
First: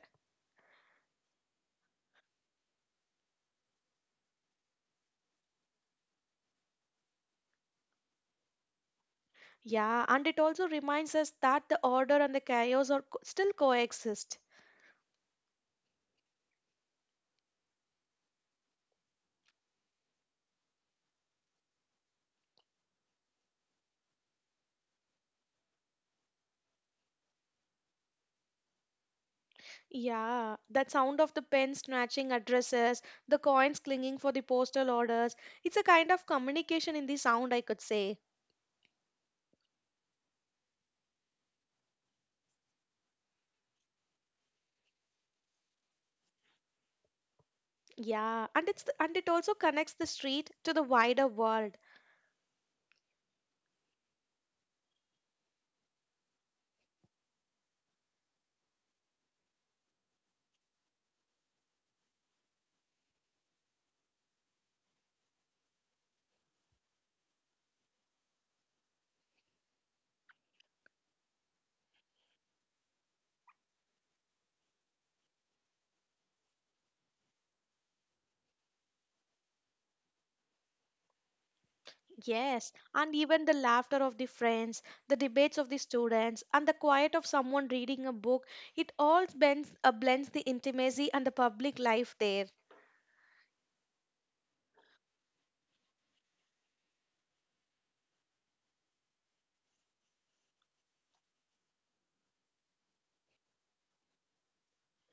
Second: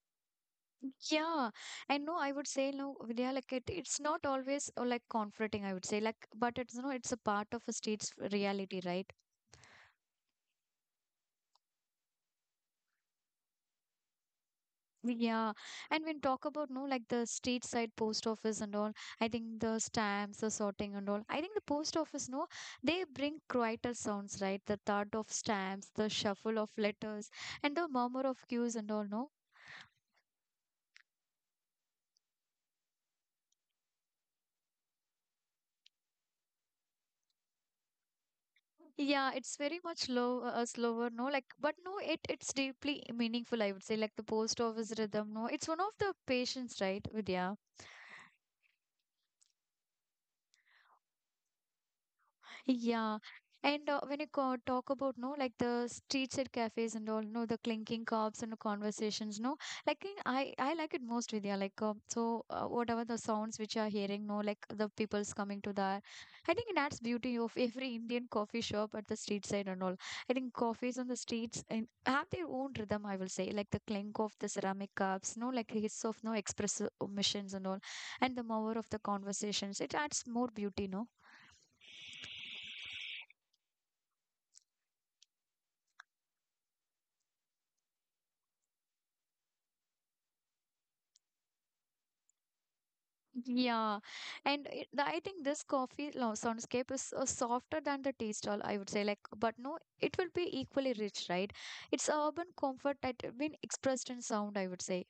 Yeah, and no, I would say no, Vidya. Like it, it's not always like comforting. I would say like, but it's no, it's a part of a street's reality, right?
Yeah, and it also reminds us that the order and the chaos are still coexist.
Yeah, and when talk about no like the street side post office and all, I think the stamps, the sorting and all. I think the post office no, they bring quieter sounds, right? The thud of stamps, the shuffle of letters, and the murmur of queues and all. No,
Yeah, that sound of the pen snatching addresses, the coins clinging for the postal orders. It's a kind of communication in the sound, I could say.
yeah, it's very much low, slower. No, like but no, it it's deeply meaningful. I would say like the post office rhythm. No, it's one of the patients, right, Vidya?
Yeah, and it's the, and it also connects the street to the wider world.
Yeah. And when you talk about no, like the street side cafes and all, no, the clinking cups and the conversations, no, like I like it most with yeah, like so whatever the sounds which you are hearing, no, like the people's coming to that, I think it adds beauty of every Indian coffee shop at the street side and all. I think coffees on the streets and have their own rhythm, I will say, like the clink of the ceramic cups, no, like hiss of no express missions and all, and the mower of the conversations. It adds more beauty, no.
Yes, and even the laughter of the friends, the debates of the students, and the quiet of someone reading a book, it all blends, blends the intimacy and the public life there.
Yeah, and it, the- I think this coffee soundscape is softer than the tea stall, I would say. Like, but no, it will be equally rich, right? It's urban comfort that have been expressed in sound, I would say.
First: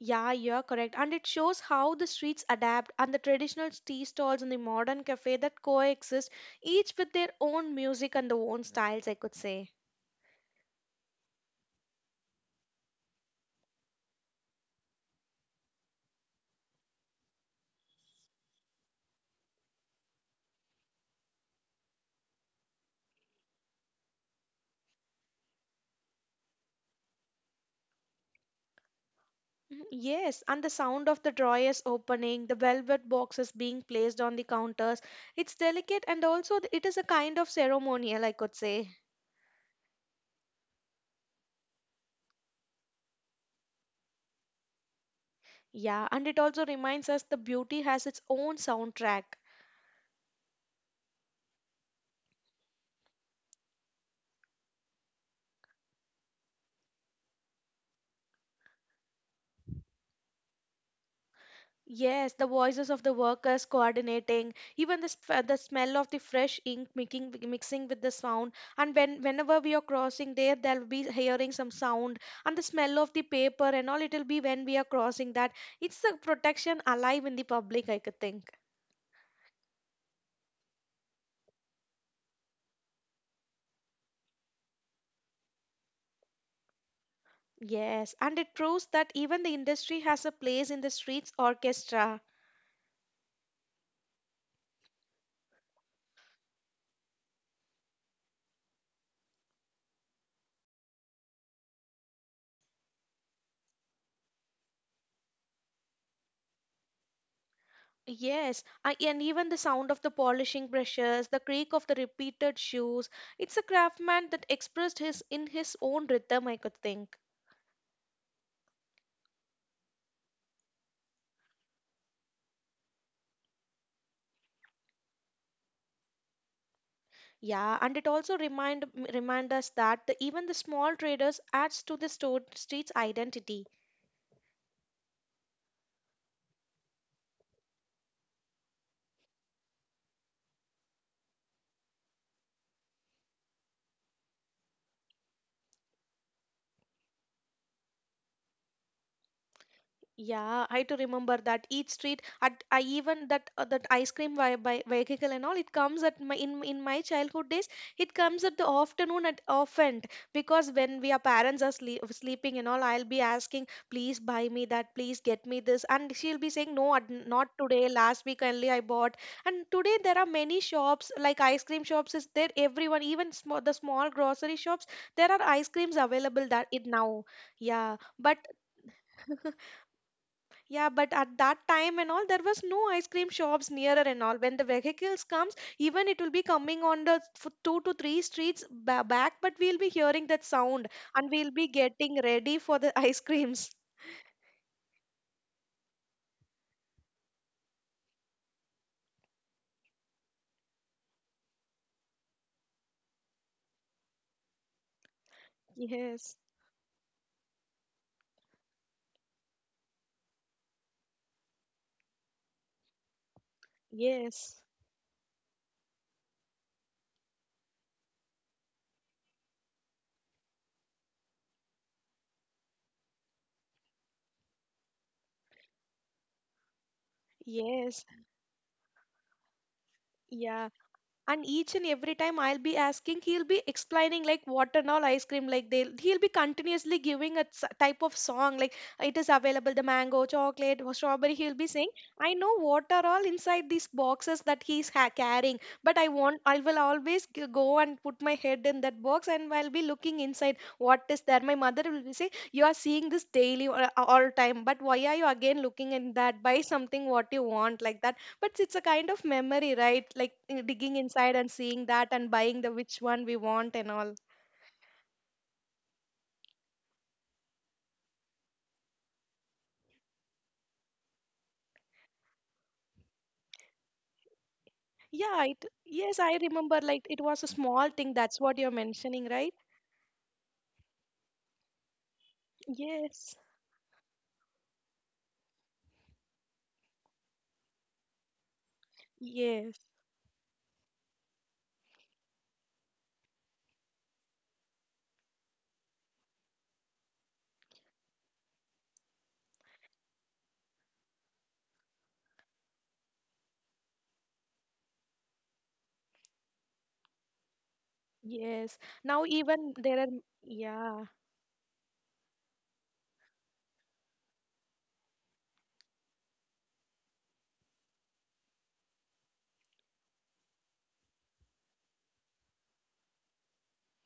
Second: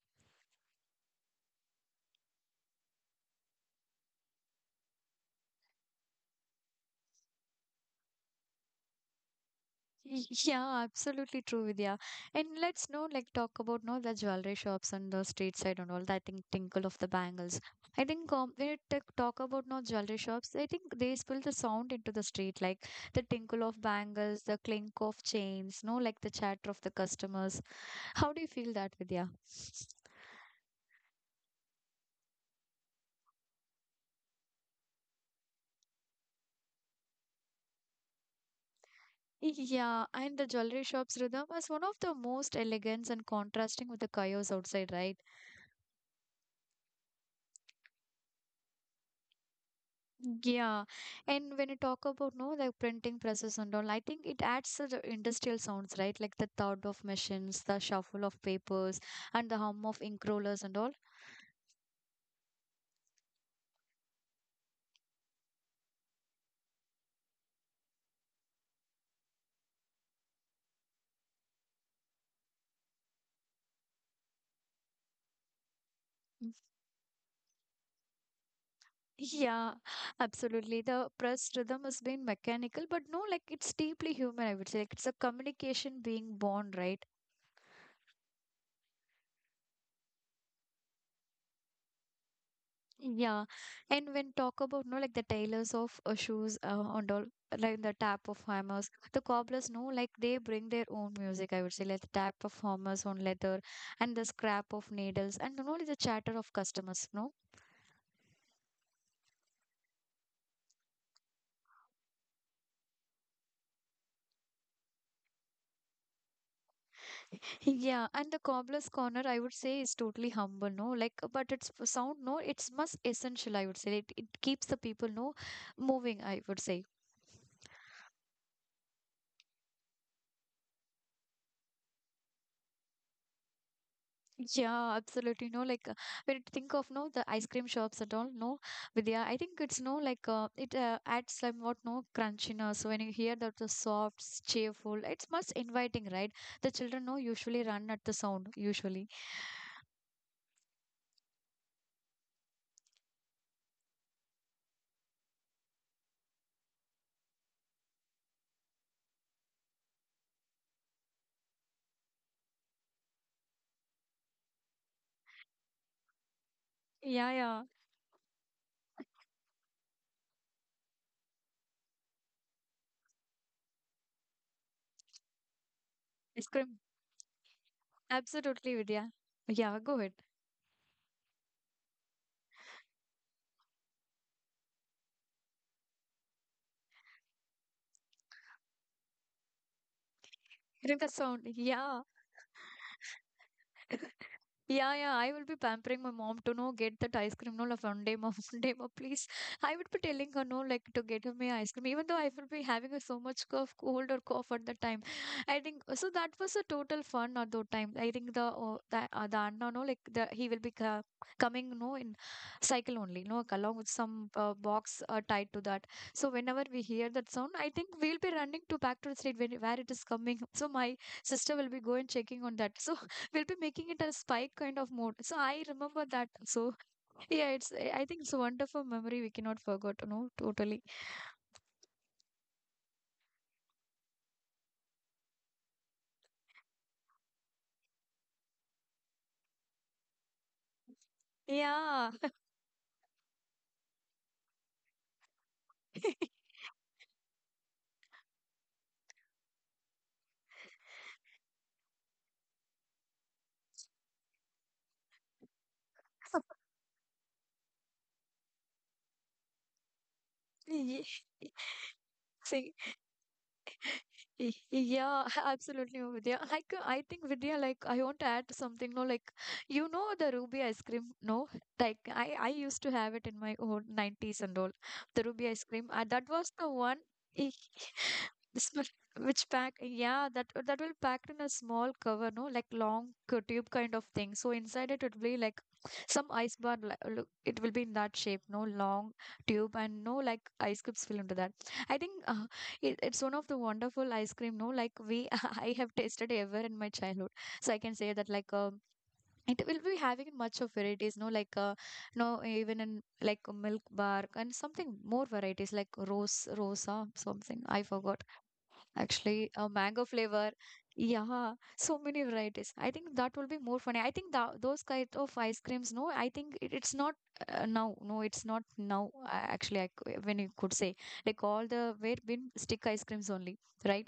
Yeah, you're correct. And it shows how the streets adapt and the traditional tea stalls and the modern cafe that coexist, each with their own music and their own styles, I could say.
Y- Yeah, absolutely true, Vidya. And let's know, like, talk about no the jewelry shops on the street side and all that. I think tinkle of the bangles. I think when you talk about no jewelry shops, I think they spill the sound into the street, like the tinkle of bangles, the clink of chains, no, like the chatter of the customers. How do you feel that, Vidya?
Mhm, yes, and the sound of the drawers opening, the velvet boxes being placed on the counters, it's delicate and also it is a kind of ceremonial, I could say.
Yeah, and the jewelry shops rhythm is one of the most elegant and contrasting with the chaos outside, right?
Yeah, and it also reminds us the beauty has its own soundtrack.
Yeah, and when you talk about no like printing presses and all, I think it adds to the industrial sounds, right? Like the thud of machines, the shuffle of papers, and the hum of ink rollers and all.
Yes, the voices of the workers coordinating, even the, the smell of the fresh ink mixing with the sound. And when whenever we are crossing there, they'll be hearing some sound and the smell of the paper and all. It'll be when we are crossing that. It's the
Mm.
protection alive in the public, I could think.
Yeah, absolutely. The press rhythm has been mechanical, but no, like it's deeply human, I would say. Like it's a communication being born, right?
Yes, and it proves that even the industry has a place in the streets orchestra.
Yeah, and when talk about no like the tailors of shoes and all like the tap of hammers, the cobblers no like they bring their own music. I would say like the tap of hammers on leather and the scrap of needles and you know like, the chatter of customers. No,
Yes, I, and even the sound of the polishing brushes, the creak of the repeated shoes. It's a craftsman that expressed his in his own rhythm, I could think.
yeah, and the cobbler's corner I would say is totally humble. No, like but it's sound no it's must essential. I would say it keeps the people no moving. I would say.
Yeah, and it also remind us that the, even the small traders adds to the store, street's identity.
Yeah, absolutely. No, like when you think of no the ice cream shops at all, no, Vidya. I think it's no like it adds somewhat no crunchiness. So when you hear that the soft, cheerful, it's much inviting, right? The children no usually run at the sound usually.
Yeah, I to remember that each street at I even that that ice cream by vehicle and all it comes at my in my childhood days it comes at the afternoon at often because when we are parents are sleeping and all I'll be asking please buy me that please get me this and she'll be saying no
Yeah,
not
yeah,
today last week only I bought and today there are many shops like ice cream shops is there everyone even small the small grocery shops there are ice creams
ice
available that
cream.
it now yeah but
Absolutely, Vidya. Yeah, go ahead.
Yeah, but at that time and all, there was no ice cream shops nearer and all. When the vehicles comes, even it will be coming on the 2 to 3 streets back, but we'll be hearing that sound
Hearing the
and
sound.
we'll be
Yeah.
getting ready for the ice creams.
Yeah, yeah, I will be pampering my mom to know get that ice cream. No, like one day, mom, one day, mom, please. I would be telling her no, like to get me ice cream, even though I will be having a, so much cough, cold or cough at the time. I think so. That
Yes,
was a total fun at that time. I think the oh, the Anna, no, like the he will be coming no in cycle only, no, like, along with some
yes,
box tied to that. So whenever we hear that sound, I think we'll be running to back to the street when, where it is coming. So my sister will be going checking on that. So we'll be making it a spike kind of mode. So I remember that. So yeah, it's I
yes,
think it's a wonderful memory we cannot forget. No,
yeah.
totally.
And each and every time I'll be asking he'll be explaining like water all ice cream like they'll he'll be continuously giving a type of song like it is available the mango chocolate or strawberry he'll be saying
Yeah.
I know what are all inside these boxes that he's carrying but I want I will always go and put my head in that box and I'll be looking inside what is there my mother will be saying you are seeing this daily or all time but why are you again looking in that buy something what you want like that but it's a kind of memory, right? Like digging
Ye-
inside and seeing that and buying
Sing
the which one we want and all.
Y- Yeah, absolutely, Vidya. I, I think, Vidya, like, I want to add something, no, like, you know, the Ruby ice cream, no? Like, I used to have it in my own 90s and all. The
Yeah,
Ruby ice
it
cream,
yes,
that
I
was the
remember
one,
like it was a
eh,
small thing, that's what
this
you're
one,
mentioning,
which
right?
pack, yeah, that will packed in a small cover, no, like long
Yes.
tube kind of thing. So inside it would be like some ice bar, look, it will be in that shape, no, long tube,
Yes.
and no, like, ice cubes will into that. I think it's one of the wonderful ice cream, no? Like we, I have tasted ever in my childhood. So I can say that like it will be having much of varieties, no? No, even in like a milk bar and something more varieties like rose, rosa, something. I forgot.
Yes. Now
Actually, a
even there
mango
are
flavor.
yeah.
Yeah, so many varieties. I think that will be more funny. I think tha those kind of ice creams, no, I think it's not now. No, it's not now. Actually, when you could say like all the where been stick ice creams only, right?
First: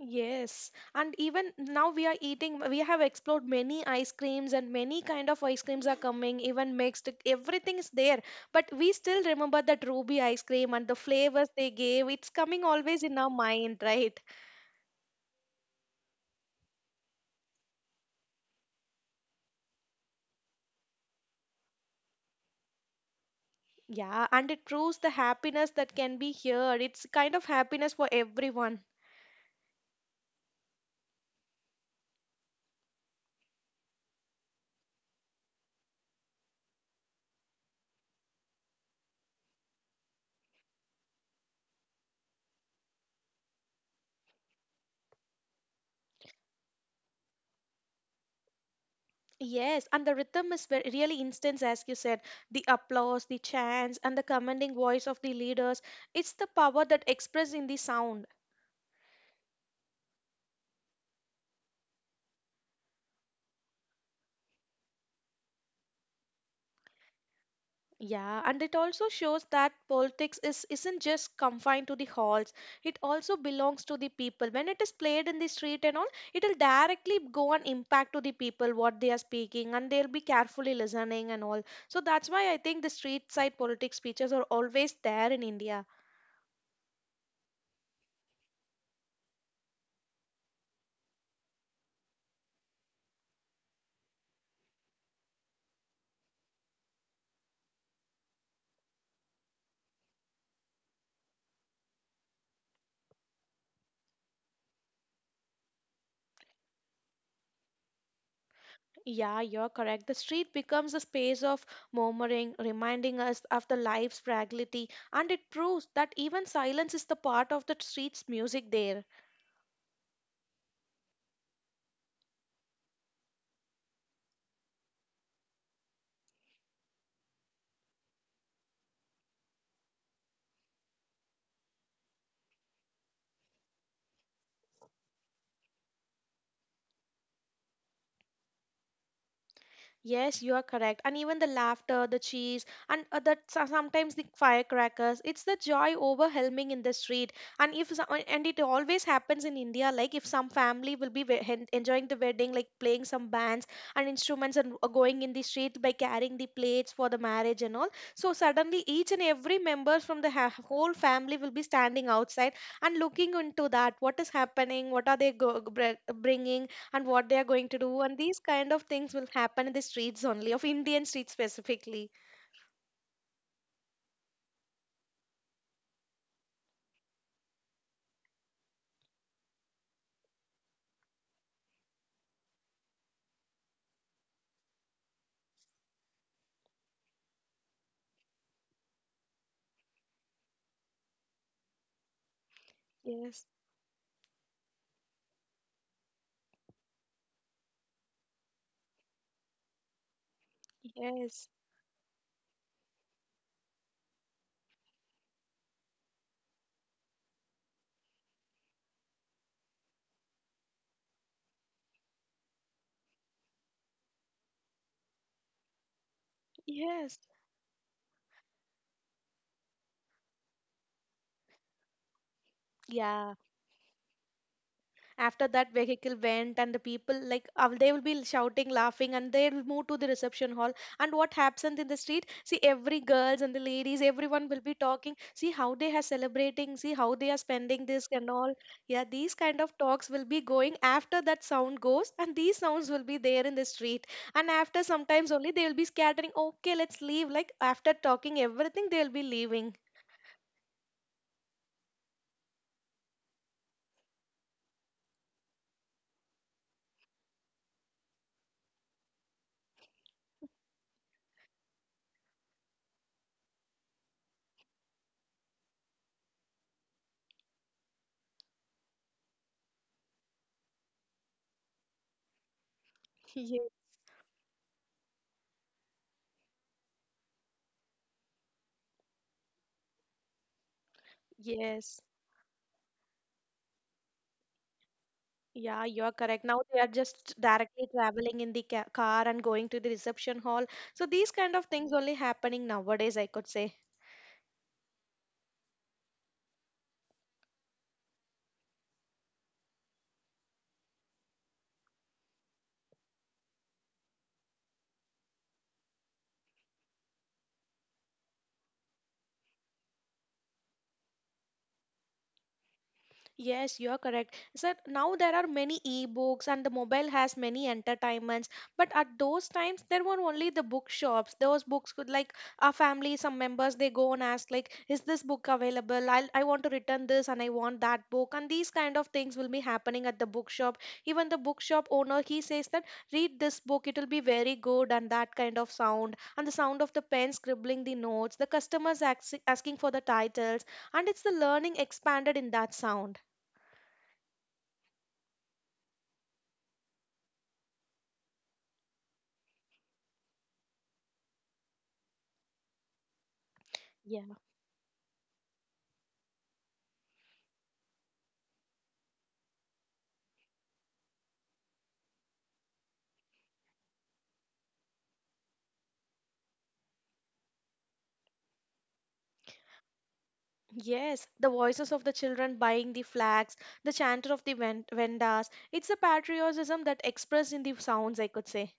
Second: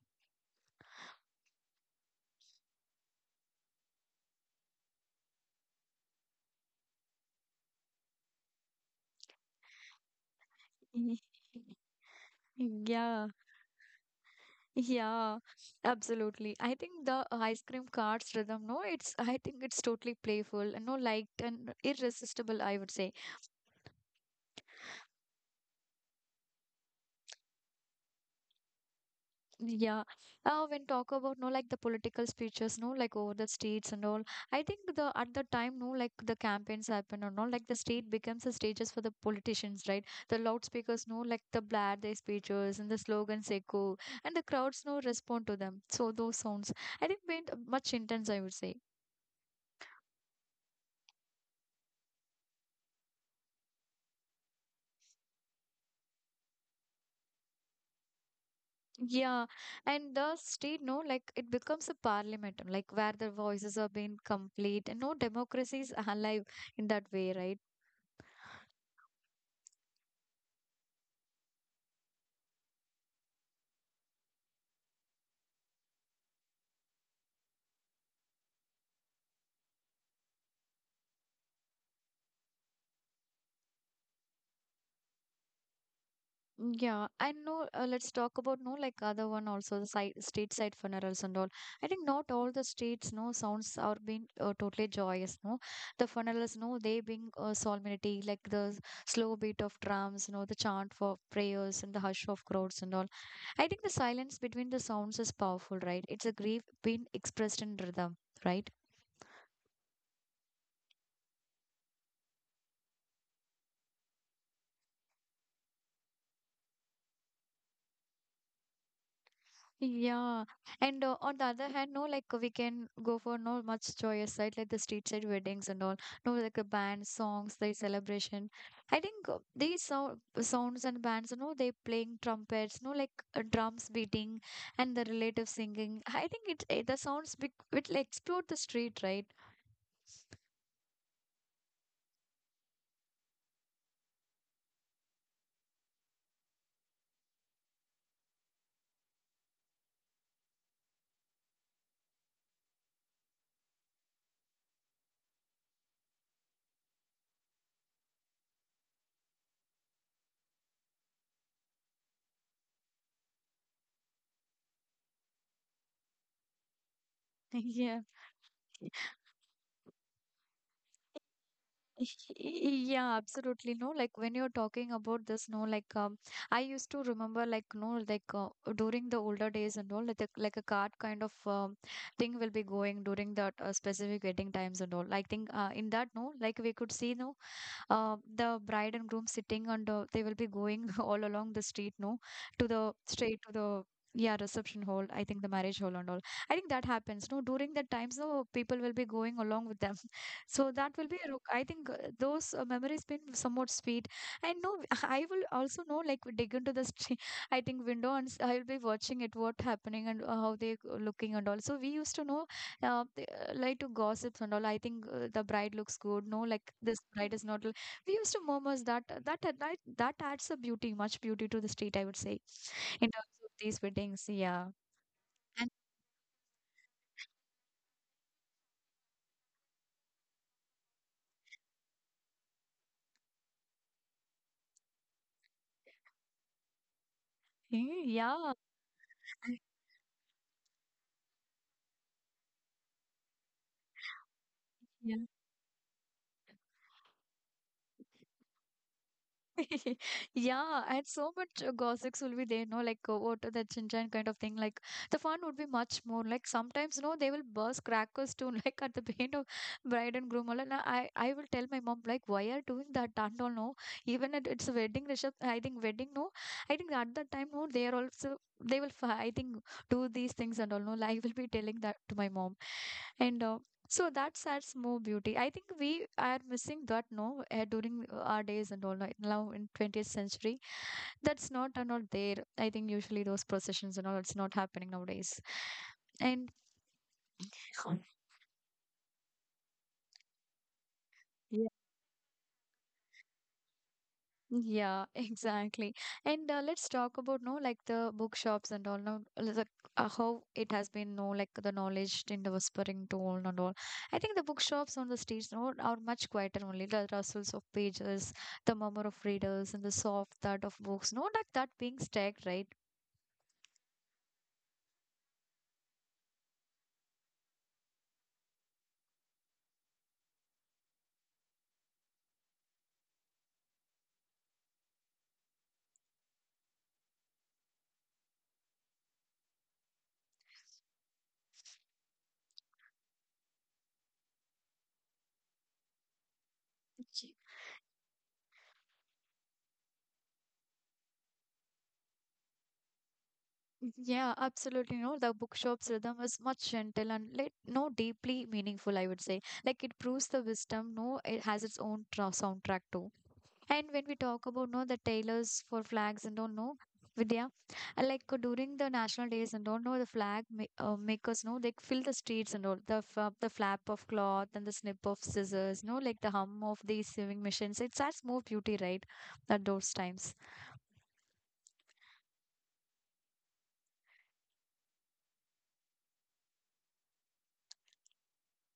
Yes. And even now we are eating we have explored many ice creams and many kind of ice creams are coming, even mixed, everything is there. But we still remember that Ruby ice cream and the flavors they gave. It's coming
Mhm.
always in
Yeah,
our mind, right?
yeah, absolutely. I think the ice cream carts rhythm, no, it's I think it's totally playful and no liked and irresistible, I would say.
Yeah, and it proves the happiness that can be here. It's kind of happiness for everyone.
Yeah. When talk about no like the political speeches, no like over the states and all. I think the at the time, no like the campaigns happen and all like the state becomes the stages for the politicians, right? The loudspeakers no like the blare their speeches and the slogans echo and the crowds no respond to them. So those sounds I think went much intense, I would say.
Yes, and the rhythm is very, really instant, as you said. The applause, the chants, and the commanding voice of the leaders. It's the power that expressed in the sound.
Yeah, and the state, no, like it becomes a parliament, like where the voices are being complete, and no democracy is alive in that way, right?
Yeah, and it also shows that politics is isn't just confined to the halls. It also belongs to the people. When it is played in the street and all, it'll directly go and impact to the people what they are speaking, and they'll be carefully listening and all. So that's why I think the street side politics speeches are always there in India.
Yeah, I know. Let's talk about no like other one also the side street side funerals and all. I think not all the streets no sounds are being totally joyous. No, the funerals no they being solemnity like the slow beat of drums. No the chant for prayers and the hush of crowds and all. I think the silence between the sounds is powerful, right? It's a grief being expressed in rhythm, right?
Yeah, you're correct. The street becomes a space of murmuring, reminding us of the life's fragility, and it proves that even silence is the part of the street's music there.
Yeah, and on the other hand, no, like we can go for no much joyous side, like the street side weddings and all. No, like a band songs, the celebration. I think these sounds and bands, you know, they playing trumpets, no, like drums beating and the relative singing. I think it, it the sounds it will explode the street, right?
Yes, you are correct. And even the laughter, the cheese, and that sometimes the firecrackers, it's the joy overwhelming in the street. And if and it always happens in India, like if some family will be enjoying the wedding, like playing some bands and instruments and going in the street by carrying the plates for the marriage and all. So suddenly each and every member from the whole family will be standing outside and looking into that. What is happening? What are they bringing? And what they are going to
Yeah.
do and these kind of things will happen in the streets only of Indian streets specifically.
Yeah, absolutely. No, like when you're talking about this, no, like I used to remember, like no, like during the older days and all, like a card kind of thing will be going during that specific waiting times and all. I think in that, no, like we could see, no, the bride and groom sitting on the they will be going all along the street no to the straight
Yes,
to the yeah reception hall. I think the marriage hall and all. I think that happens no during that time so people will be going along with them so that will be a
yes,
I think those memories been somewhat sweet and no I will also know like dig into the street. I think window and I will be watching it what happening and how they looking and all, so we used to know like to gossips and all. I think the bride looks good no like this
yes,
bride is not, we used to murmurs that that adds a beauty much beauty to the street I would say, in terms
yeah.
of these weddings. Yeah
After that
and
vehicle went and the people like they will be shouting laughing and they'll move to the reception hall and what happens in the street see every girls and the ladies everyone will be talking see how they are celebrating see how they are spending this and all
yeah
yeah these kind
and-
of talks will be going after that sound goes and these sounds will be there in the street and after
yeah.
sometimes only they will be scattering okay let's leave like after talking everything they will be leaving.
Yeah, and so much gossips will be there, no, like what the chinchan kind of thing. Like the fun would be much more. Like sometimes, no, they will burst crackers too, like at the paint of bride and groom. All, and I will tell my mom like, why are doing that? Don't all know even at it's a wedding reception. I think wedding no, I think at that time no, they are also they will I think do these things and all no. Like, I will be telling that to my mom, and
Ye-
so that adds more beauty. I think we are missing that no during our days and all like now in 20th century. That's not are
yes.
not there. I think usually those processions and all it's not happening nowadays.
Yeah, you are correct.
And
Now they are just directly traveling in the ca car and going to the reception hall. So these kind of things only happening nowadays, I could say.
yeah, exactly. And let's talk about no like the bookshops and all now like how it has been no like the knowledge in the whispering tone and all. I think the bookshops on the streets no are much quieter, only the rustles of pages, the murmur of readers, and the soft thud of books. No, like that being stacked, right?
Yes, you are correct. Sir, now there are many e-books and the mobile has many entertainments. But at those times, there were only the bookshops. Those books could like our family, some members, they go and ask like, is this book available? I want to return this and I want that book. And these kind of things will be happening at the bookshop. Even the bookshop owner, he says that read this book, it will be very good and that kind of sound and the sound of the pen
Ye-
scribbling the notes, the customers asking for the titles, and it's the learning expanded in that sound.
Yeah, absolutely. No, the bookshop's rhythm is much gentle and like no deeply meaningful. I would say like it proves the wisdom. No, it has its own tra soundtrack too. And when we
Yeah.
talk about no the tailors for flags and don't know Vidya, like during the national days and don't know the flag ma makers know they fill the streets and all the f the flap of cloth and the snip of scissors, no like the hum of these sewing machines. It's adds more beauty, right? At those times.
Yes, the voices of the children buying the flags, the chanter of the vendas. It's a patriotism that expressed in the sounds, I could say.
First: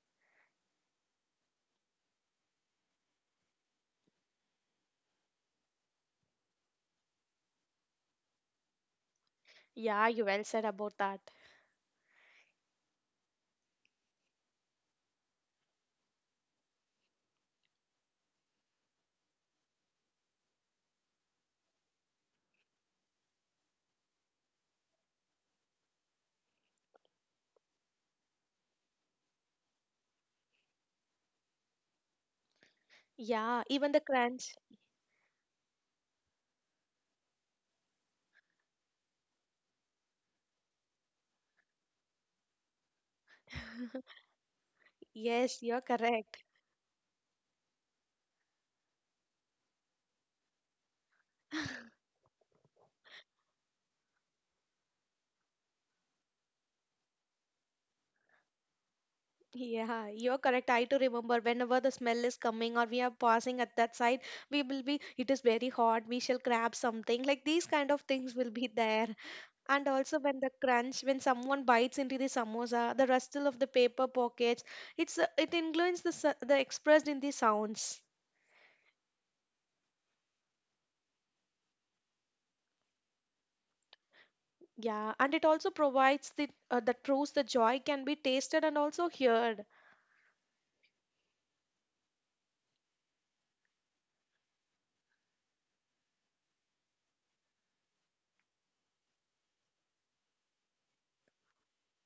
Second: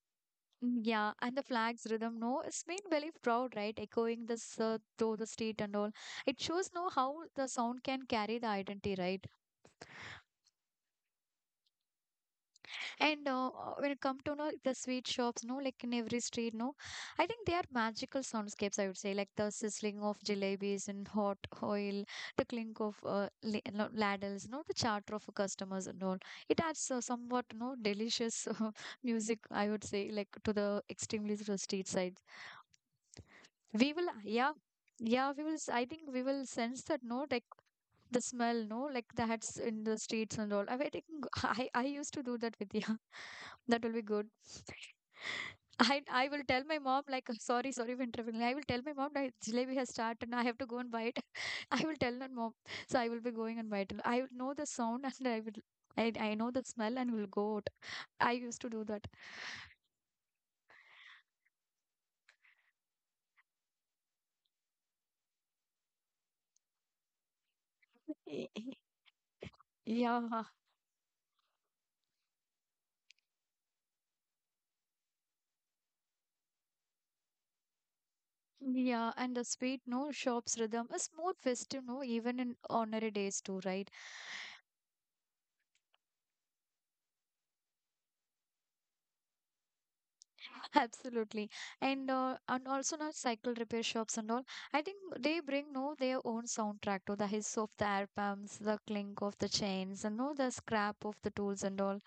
Mm, yeah, and the flag's rhythm, no, it's made very proud, right? Echoing this through the street and all. It shows no how the sound can carry the identity, right?
Yeah, you well said about that.
And when it come to know the sweet shops, no, like in every street, no, I think they are magical soundscapes. I would say like the sizzling of jalebis in hot oil, the clink of no, ladles, no, the chatter of customers and all. It adds somewhat no delicious music. I would say like to the extremely to the street side.
Yeah,
We
even the
will, yeah.
crunch.
Yeah, we will. I think we will sense that no, like the smell no like the hats in the streets and all I mean, I think I used to do that with yeah. That will be good.
Yes, you're
I will
correct.
tell my mom like, sorry, sorry for interrupting, I will tell my mom that jalebi has started and I have to go and buy it. I will tell her mom, so I will be going and buy it. I will know the sound and I will, I know the smell and will go out. I used to do that.
Yeah, you're correct. I too remember whenever the smell is coming or we are passing at that side, we will be, it is very hot, we shall grab something. Like these kind of things
Y-
will be
y-
there. And also when
yeah,
the crunch, when someone bites into the samosa, the rustle of the paper pockets, it's it includes the the expressed in the sounds.
yeah, and the sweet no shops rhythm is more festive no even in ordinary days too, right?
Yeah, and it also provides the that proves the joy can be tasted and also heard.
Absolutely. And also now cycle repair shops and all. I think they bring no their own soundtrack to the hiss of the air pumps, the clink of the chains, and no the scrap of the tools and all.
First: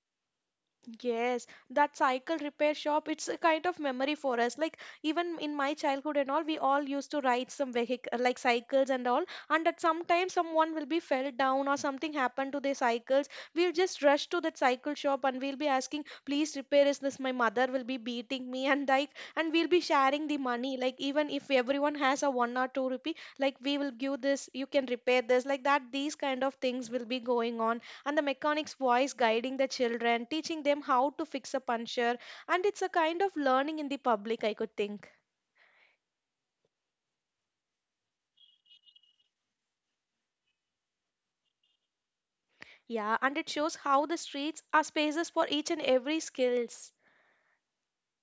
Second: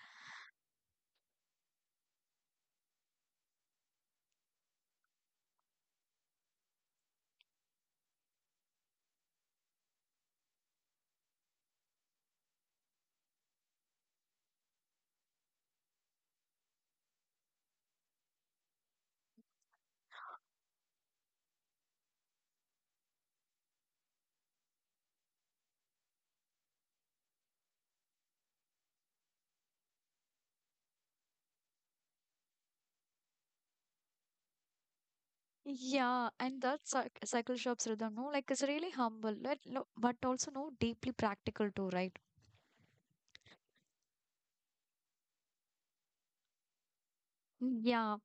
Yes, that cycle repair shop, it's a kind of memory for us. Like even in my childhood and all, we all used to ride some vehicle like cycles and all, and at some time someone will be fell down or something happened to their cycles. We'll just rush to that cycle shop and we'll be asking, please repair is this? My mother will be beating me and like and we'll be sharing the money. Like even if everyone has a one or two rupee, like we will give this, you can repair this, like that, these kind of things will be going on and the mechanic's voice guiding the children, teaching them how to fix a puncture. And it's a kind of learning in the public, I could think.
Yeah, and that cycle shop's rhythm, no, like it's really humble, like, no, but also no deeply practical too, right?
Yeah, and it shows how the streets are spaces for each and every skills.
Yeah.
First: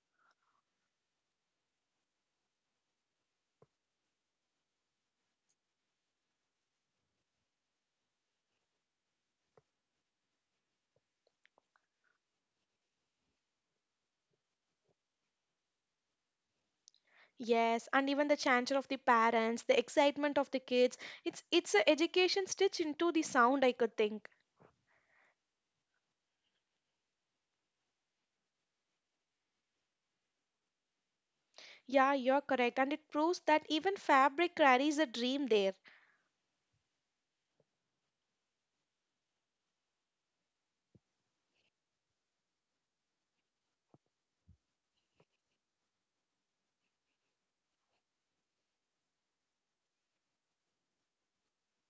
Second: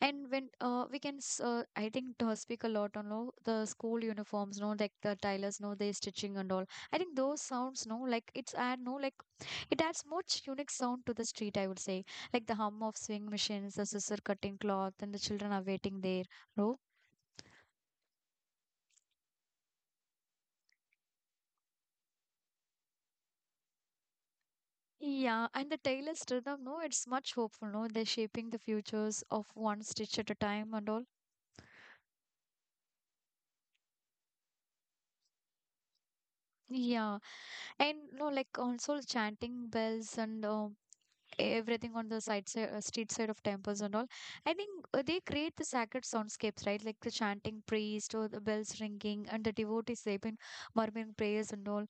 And when I think, speak a lot on all the school uniforms, no, like the tailors, no, they stitching and all. I think those sounds, no, like it's add, no, like it adds much unique sound to the street, I would say. Like the hum of sewing machines, the scissor cutting cloth, and the children are waiting there, no?
Yes, and even the chanter of the parents, the excitement of the kids. It's a education stitched into the sound, I could think.
Yeah, and the tailor's rhythm, no, it's much hopeful, no? They're shaping the futures of one stitch at a time and all.
Yeah, you're correct. And it proves that even fabric carries a dream there.
Yeah, and no, like also chanting bells and everything on the side street side of temples and all. I think they create the sacred soundscapes, right? Like the chanting priest or the bells ringing and the devotees they've been murmuring prayers and all.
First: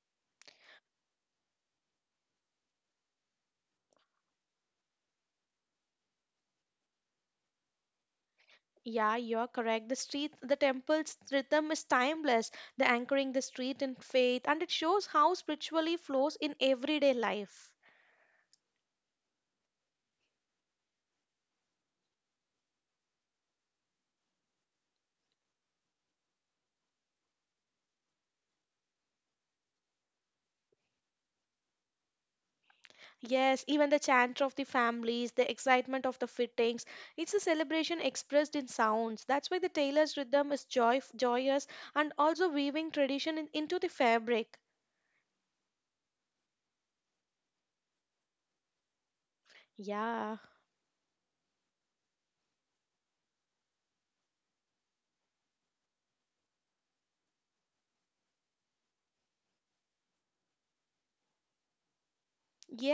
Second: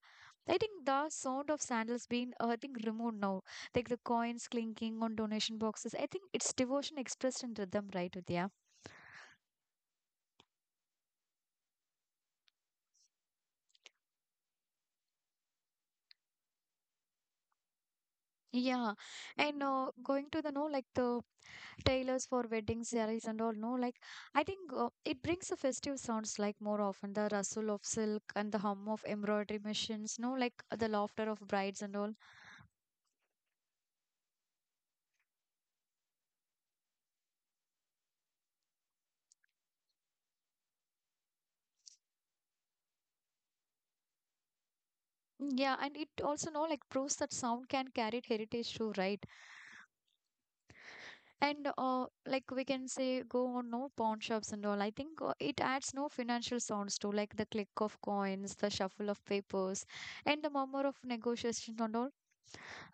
I think the sound of sandals being I think removed now, like the coins clinking on donation boxes. I think it's devotion expressed in rhythm, right? With yeah,
Yeah, you're correct. The street, the temple's rhythm is timeless. The anchoring the street in faith, and it shows how spiritually flows in everyday life.
yeah. And going to the no like the tailors for wedding sarees and all, no like I think it brings the festive sounds like more often the rustle of silk and the hum of embroidery machines no like the laughter of brides and all.
Yes, even the chant of the families, the excitement of the fittings, it's a celebration expressed in sounds. That's why the tailor's rhythm is joy, joyous and also weaving tradition in, into the fabric.
Mm, yeah, and it also no like proves that sound can carry heritage too, right?
Yeah.
And like we can say go on no pawn shops and all. I think it adds no financial sounds to like the click of coins, the shuffle of papers and the murmur of negotiations and all.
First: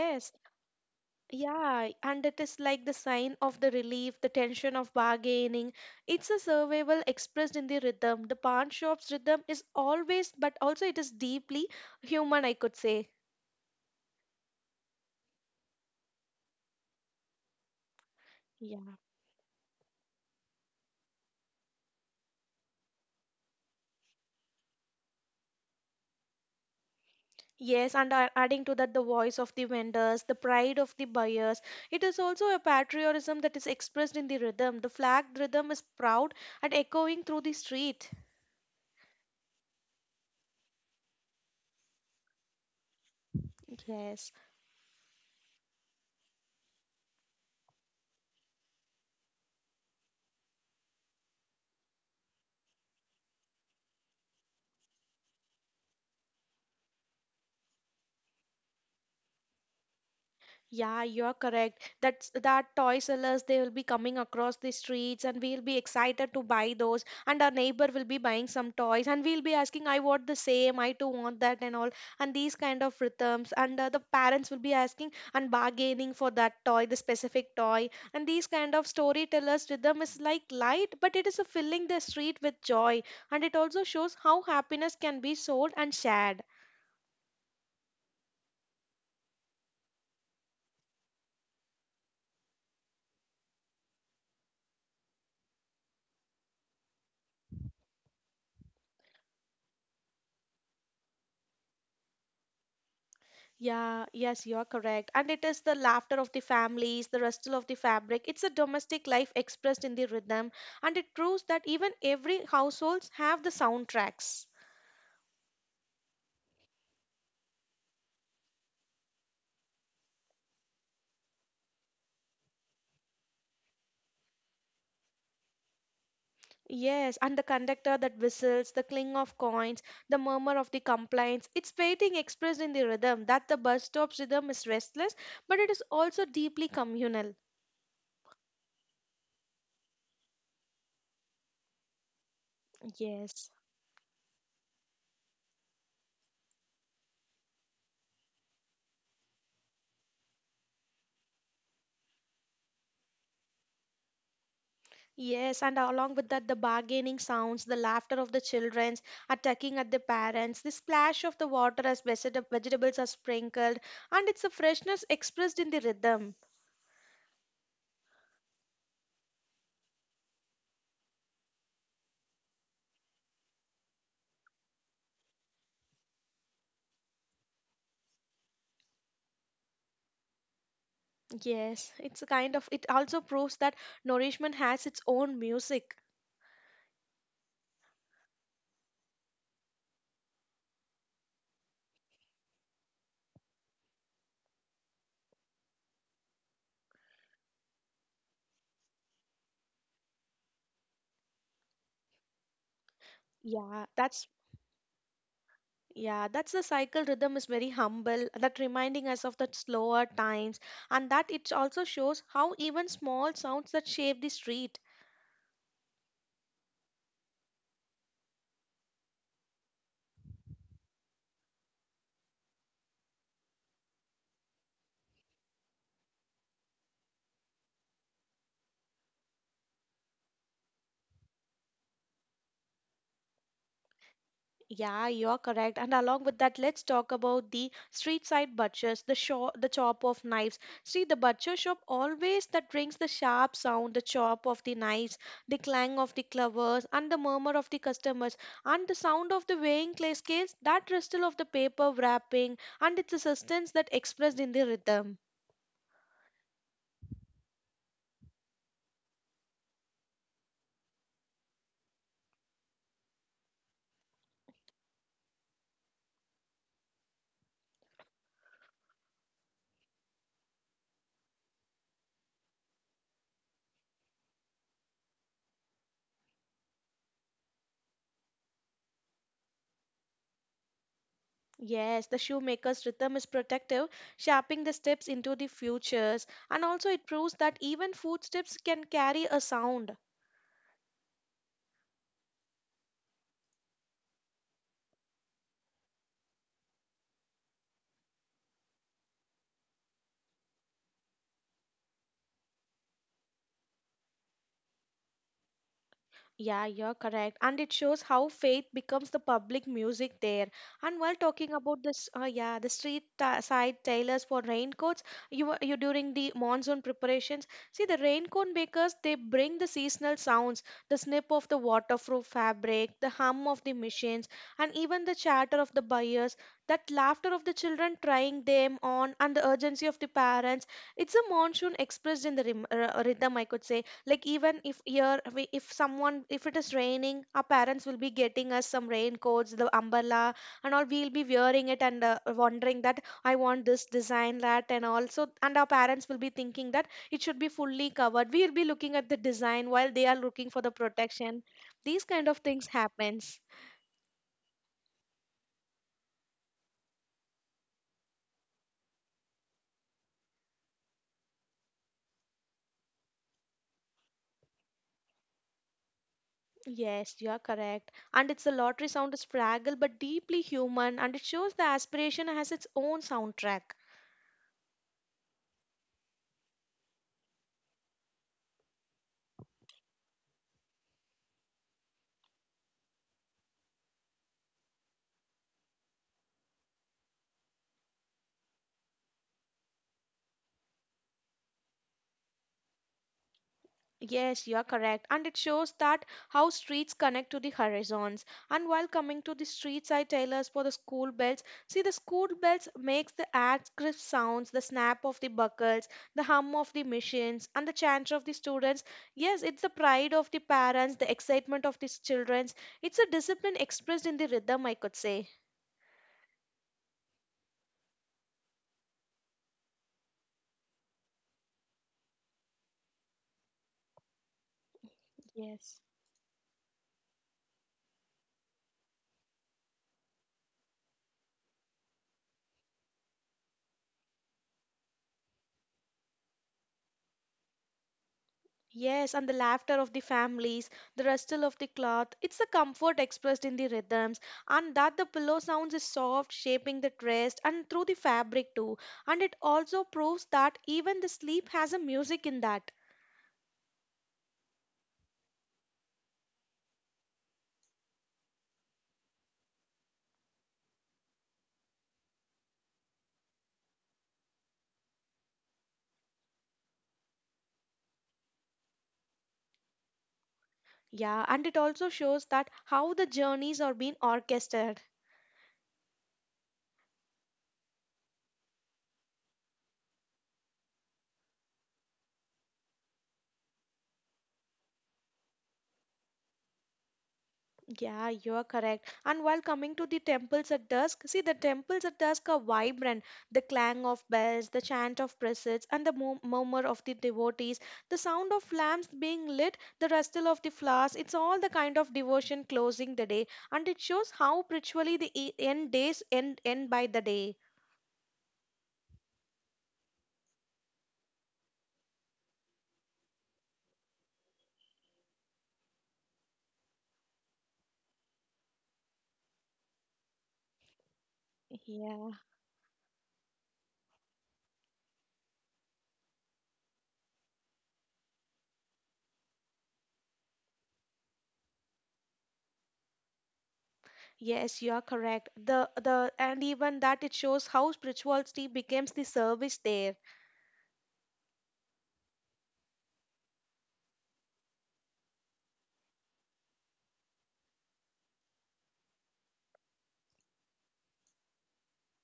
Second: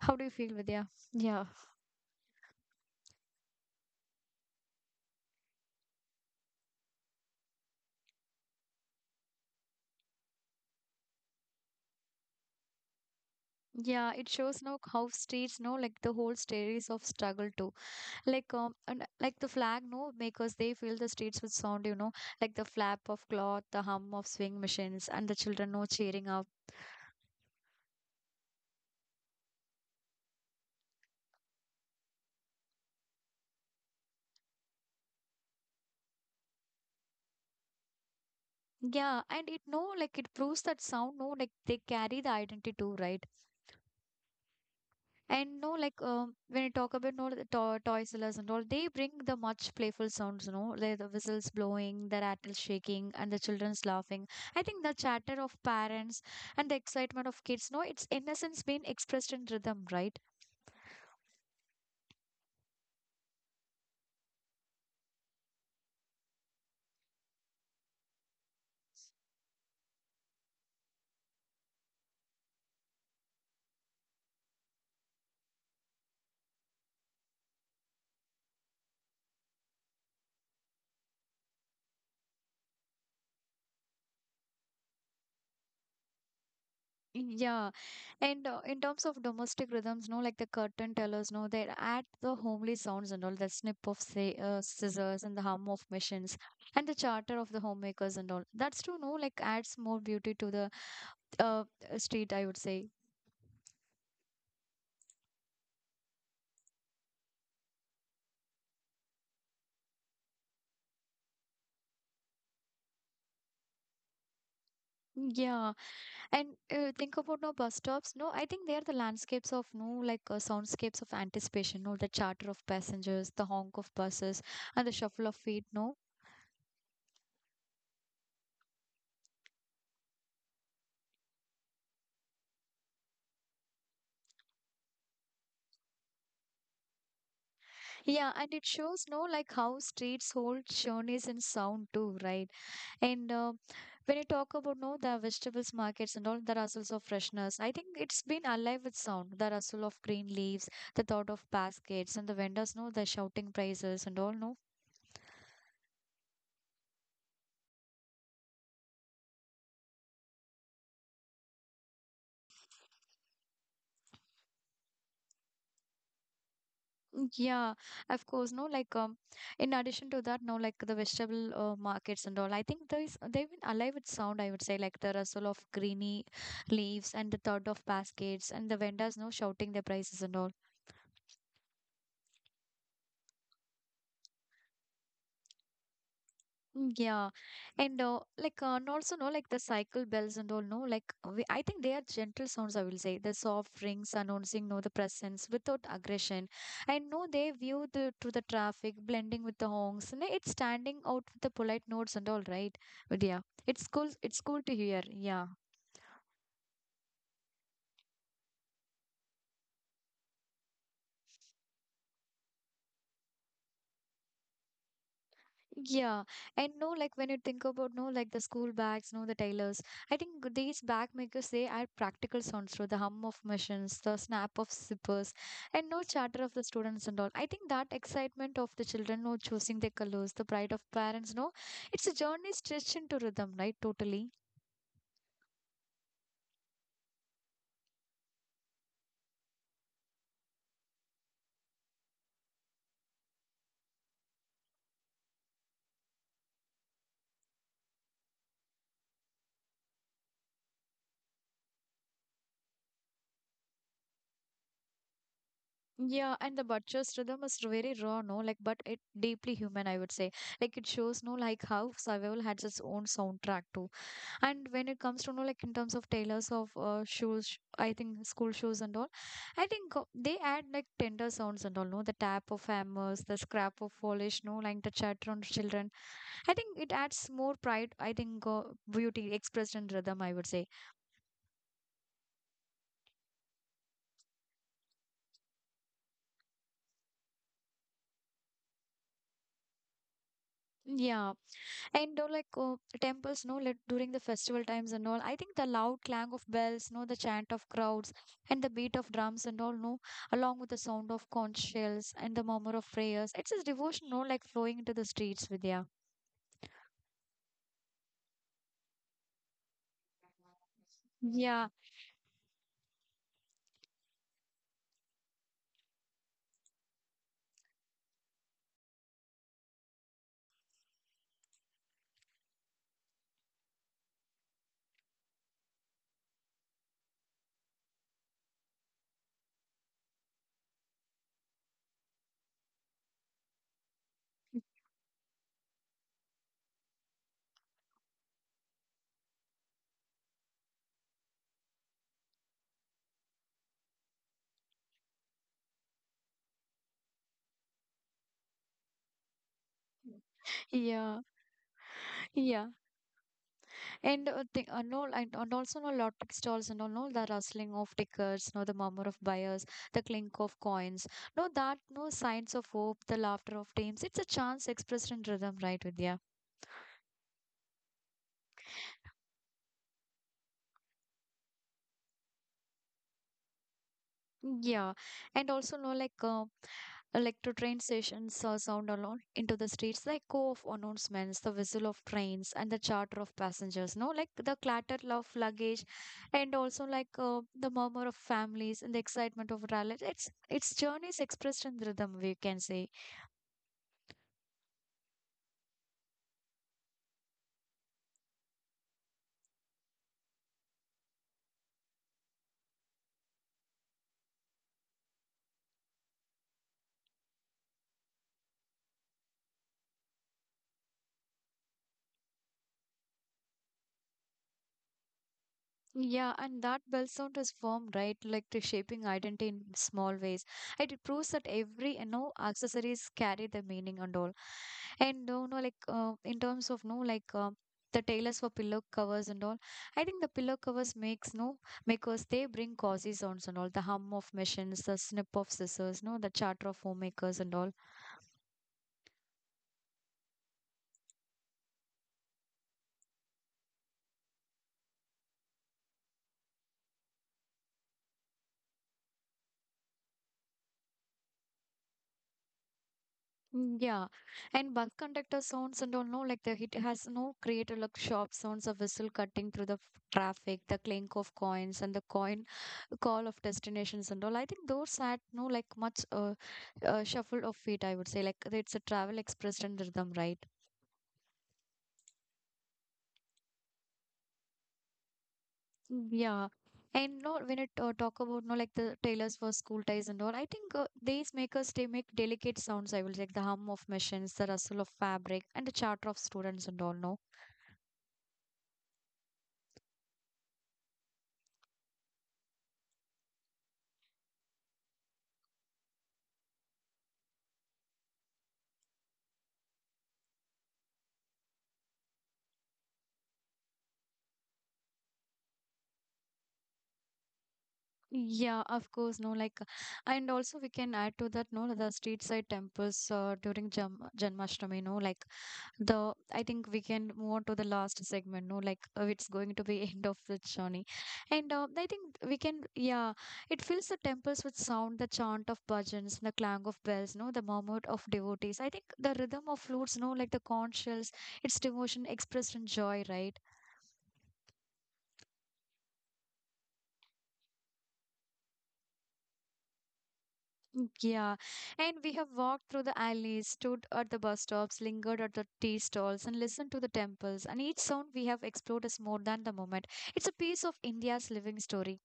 How do you feel, Vidya? Yeah.
Yeah, and it is like the sign of the relief, the tension of bargaining. It's a survival expressed in the rhythm. The pawn shop's rhythm is always, but also it is deeply human, I could say.
Yeah, it shows no how streets no like the whole stories of struggle too. Like
Yeah.
and like the flag no makers they fill the streets with sound, you know, like the flap of cloth, the hum of swing machines and the children no cheering up.
Yes, and adding to that, the voice of the vendors, the pride of the buyers. It is also a patriotism that is expressed in the rhythm. The flag rhythm is proud and echoing through the street.
Yeah, and it no like it proves that sound no like they carry the identity too, right?
Yes.
And no, like when you talk about no the to toy sellers and all, they bring the much playful sounds. You know, like the whistles blowing, the rattle shaking, and the children's laughing. I think the chatter of parents and the excitement of kids. No, it's innocence being expressed in rhythm, right?
Yeah, you're correct. That's that toy sellers they will be coming across the streets and we'll be excited to buy those and our neighbor will be buying some toys and we'll be asking I want the same, I too want that and all and these kind of rhythms and the parents will be asking and bargaining for that toy, the specific toy and these kind of storytellers rhythm is like light but it is a filling the street with joy and it also shows how happiness can be sold and shared.
Yeah, and in terms of domestic rhythms, no, like the curtain tellers, no, they add the homely sounds and all the snip of say, scissors and the hum of machines and the charter of the homemakers and all. That's true, no, like adds more beauty to the uh, uh, street, I would say.
Yeah, yes, you're correct. And it is the laughter of the families, the rustle of the fabric. It's a domestic life expressed in the rhythm, and it proves that even every households have the soundtracks.
Yeah, and think about no bus stops. No, I think they are the landscapes of no like soundscapes of anticipation. No, the chatter of passengers, the honk of buses, and the shuffle of feet. No,
Yes, and the conductor that whistles, the cling of coins, the murmur of the complaints. It's waiting expressed in the rhythm that the bus stop's rhythm is restless, but it is also deeply communal.
yeah, and it shows no like how streets hold journeys in sound too, right? And
Yes.
when you talk about no the vegetables markets and all the rustles of freshness, I think it's been alive with sound. The rustle of green leaves, the thought of baskets, and the vendors know the shouting prices and all. No,
Yes, and along with that, the bargaining sounds, the laughter of the children, attacking at the parents, the splash of the water as vegetables are sprinkled, and it's a freshness expressed in the rhythm.
yeah, of course. No, like in addition to that, no, like the vegetable markets and all. I think there is they've been alive with sound. I would say like the rustle of greeny leaves and the thud of baskets and the vendors no shouting their prices and all.
Yes, it's a kind of, it also proves that nourishment has its own music.
Yeah, and and also no like the cycle bells and all no like we, I think they are gentle sounds I will say the soft rings announcing no the presence without aggression and no they view the to the traffic blending with the honks and it's standing out with the polite notes and all right but yeah
Yeah,
it's cool
that's.
it's cool to hear yeah.
Yeah, that's the cycle rhythm is very humble, that reminding us of the slower times, and that it also shows how even small sounds that shape the street.
Yeah, and no, like when you think about no, like the school bags, no, the tailors. I think these bag makers they add practical sounds through the hum of machines, the snap of zippers, and no chatter of the students and all. I think that excitement of the children, no, choosing their colors, the pride of parents, no, it's a journey stretched into rhythm, right? Totally.
Yeah, you're correct. And along with that, let's talk about the street side butchers, the shop, the chop of knives. See, the butcher shop always that brings the sharp sound, the chop of the knives, the clang of the clovers, and the murmur of the customers, and the sound of the weighing clay scales, that rustle of the paper wrapping, and its assistance that expressed in the rhythm.
Yeah, and the butcher's rhythm is very raw, no, like but it deeply human, I would say. Like it shows, no, like how survival has its own soundtrack too. And when it comes to, you know, like in terms of tailors of shoes, I think school shoes and all, I think they add like tender sounds and all, no? The tap of hammers, the scrap of polish, no? Like the chatter on children. I think it adds more pride, I think, beauty expressed in rhythm, I would say.
Yes, the shoemaker's rhythm is protective, shaping the steps into the futures, and also it proves that even footsteps can carry a sound.
Yeah. And temples, no, like during the festival times and all, I think the loud clang of bells, no, the chant of crowds, and the beat of drums and all, no, along with the sound of conch shells and the murmur of prayers, it's a devotion, no, like flowing into the streets, Vidya.
Yeah, you're correct. And it shows how faith becomes the public music there. And while talking
Yeah,
about this, yeah, the street ta side tailors for raincoats, you during the monsoon preparations, see the raincoat makers, they bring the seasonal sounds, the snip of the waterproof fabric, the hum of the machines, and even the chatter of the buyers, that laughter of the children trying them on, and the urgency of the parents. It's a monsoon expressed in the rhythm, rhythm, I could say like even if here if someone if it is raining our parents will be getting us some raincoats the umbrella and all we'll be wearing it and wondering that I want this design that and also and our parents will be thinking that it should be fully covered we'll be looking at the design while they are looking for the
yeah,
protection these kind of things
yeah,
happens.
and no, and also no lottery stalls and all, no, the rustling of tickets, no, the murmur of buyers, the clink of coins, no, that, no signs of hope, the laughter of teams. It's a chance expressed in rhythm, right, Vidya?
Yes, you are correct. And it's a lottery sound is fragile but deeply human and it shows the aspiration has its own soundtrack.
Yeah, and also no like to train stations sound alone into the streets, like echo of announcements, the whistle of trains, and the charter of passengers. No, like the clatter of luggage, and also like the murmur of families and the excitement of rallies. It's its journey is expressed in rhythm. We can say.
Yes, you are correct. And it shows that how streets connect to the horizons. And while coming to the street side tailors for the school bells, see the school bells makes the ads crisp sounds, the snap of the buckles, the hum of the machines, and the chant of the students. Yes, it's the pride of the parents, the excitement of the children. It's a discipline expressed in the rhythm, I could say.
Yeah, and that bell sound is firm, right? Like to shaping identity in small ways. And it proves that every, you know, accessories carry the meaning and all. And you know, like
Yes.
in terms of no, like the tailors for pillow covers and all. I think the pillow covers makes no makers. They bring cozy sounds and all. The hum of machines, the snip of scissors, no, the chatter of homemakers and all.
Yes, and the laughter of the families, the rustle of the cloth, it's the comfort expressed in the rhythms, and that the pillow sounds is soft, shaping the rest and through the fabric too. And it also proves that even the sleep has a music in that.
Yeah, and bus conductor sounds and all, no, like the hit has no created like sharp sounds of whistle cutting through the traffic, the clink of coins and the coin call of destinations and all. I think those had no like much shuffle of feet, I would say. Like it's a travel expressed in rhythm, right?
Yeah, and it also shows that how the journeys are being orchestrated.
Yeah. And no, when it talk about no like the tailors for school ties and all, I think these makers they make delicate sounds. I will like the hum of machines, the rustle of fabric, and the chatter of students and all. No,
Yeah, you're correct. And while coming to the temples at dusk, see the temples at dusk are vibrant. The clang of bells, the chant of precepts, and the murmur of the devotees, the sound of lamps being lit, the rustle of the flowers, it's all the kind of devotion closing the day. And it shows how spiritually the end days end, end by the day.
yeah, of course, no, like, and also we can add to that, no, the street side temples during Jam Janmashtami, no, like the, I think we can move on to the last segment, no, like it's going to be end of the journey, and I
Yeah.
think we can, yeah, it fills the temples with sound, the chant of bhajans, the clang of bells, no, the murmur of devotees. I think the rhythm of flutes, no, like the conch shells, it's devotion expressed in joy, right?
Yes, you are correct. The and even that it shows how spirituality becomes the service there.
Yeah, and we have walked through the alleys, stood at the bus stops, lingered at the tea stalls, and listened to the temples. And each sound we have explored is more than the moment. It's a piece of India's living story.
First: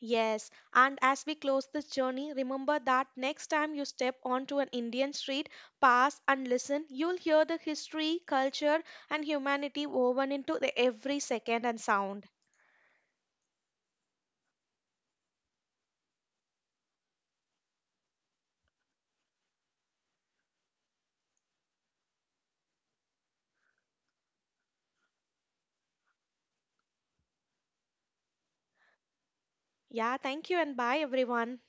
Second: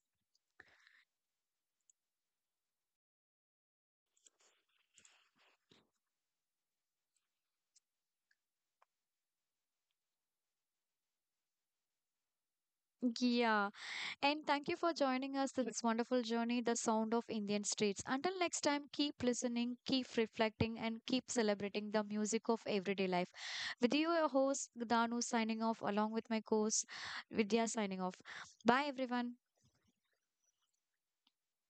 Yes, and as we close this journey, remember that next time you step onto an Indian street, pass and listen, you'll hear the history, culture, and humanity woven into the every second and sound.
Yeah, and thank you for joining us to this wonderful journey, the sound of Indian streets. Until next time, keep listening, keep reflecting, and keep celebrating the music of everyday life. With you, your host, Danu, signing off, along with my co host, Vidya, signing off. Bye, everyone.
Yeah, thank you and bye everyone.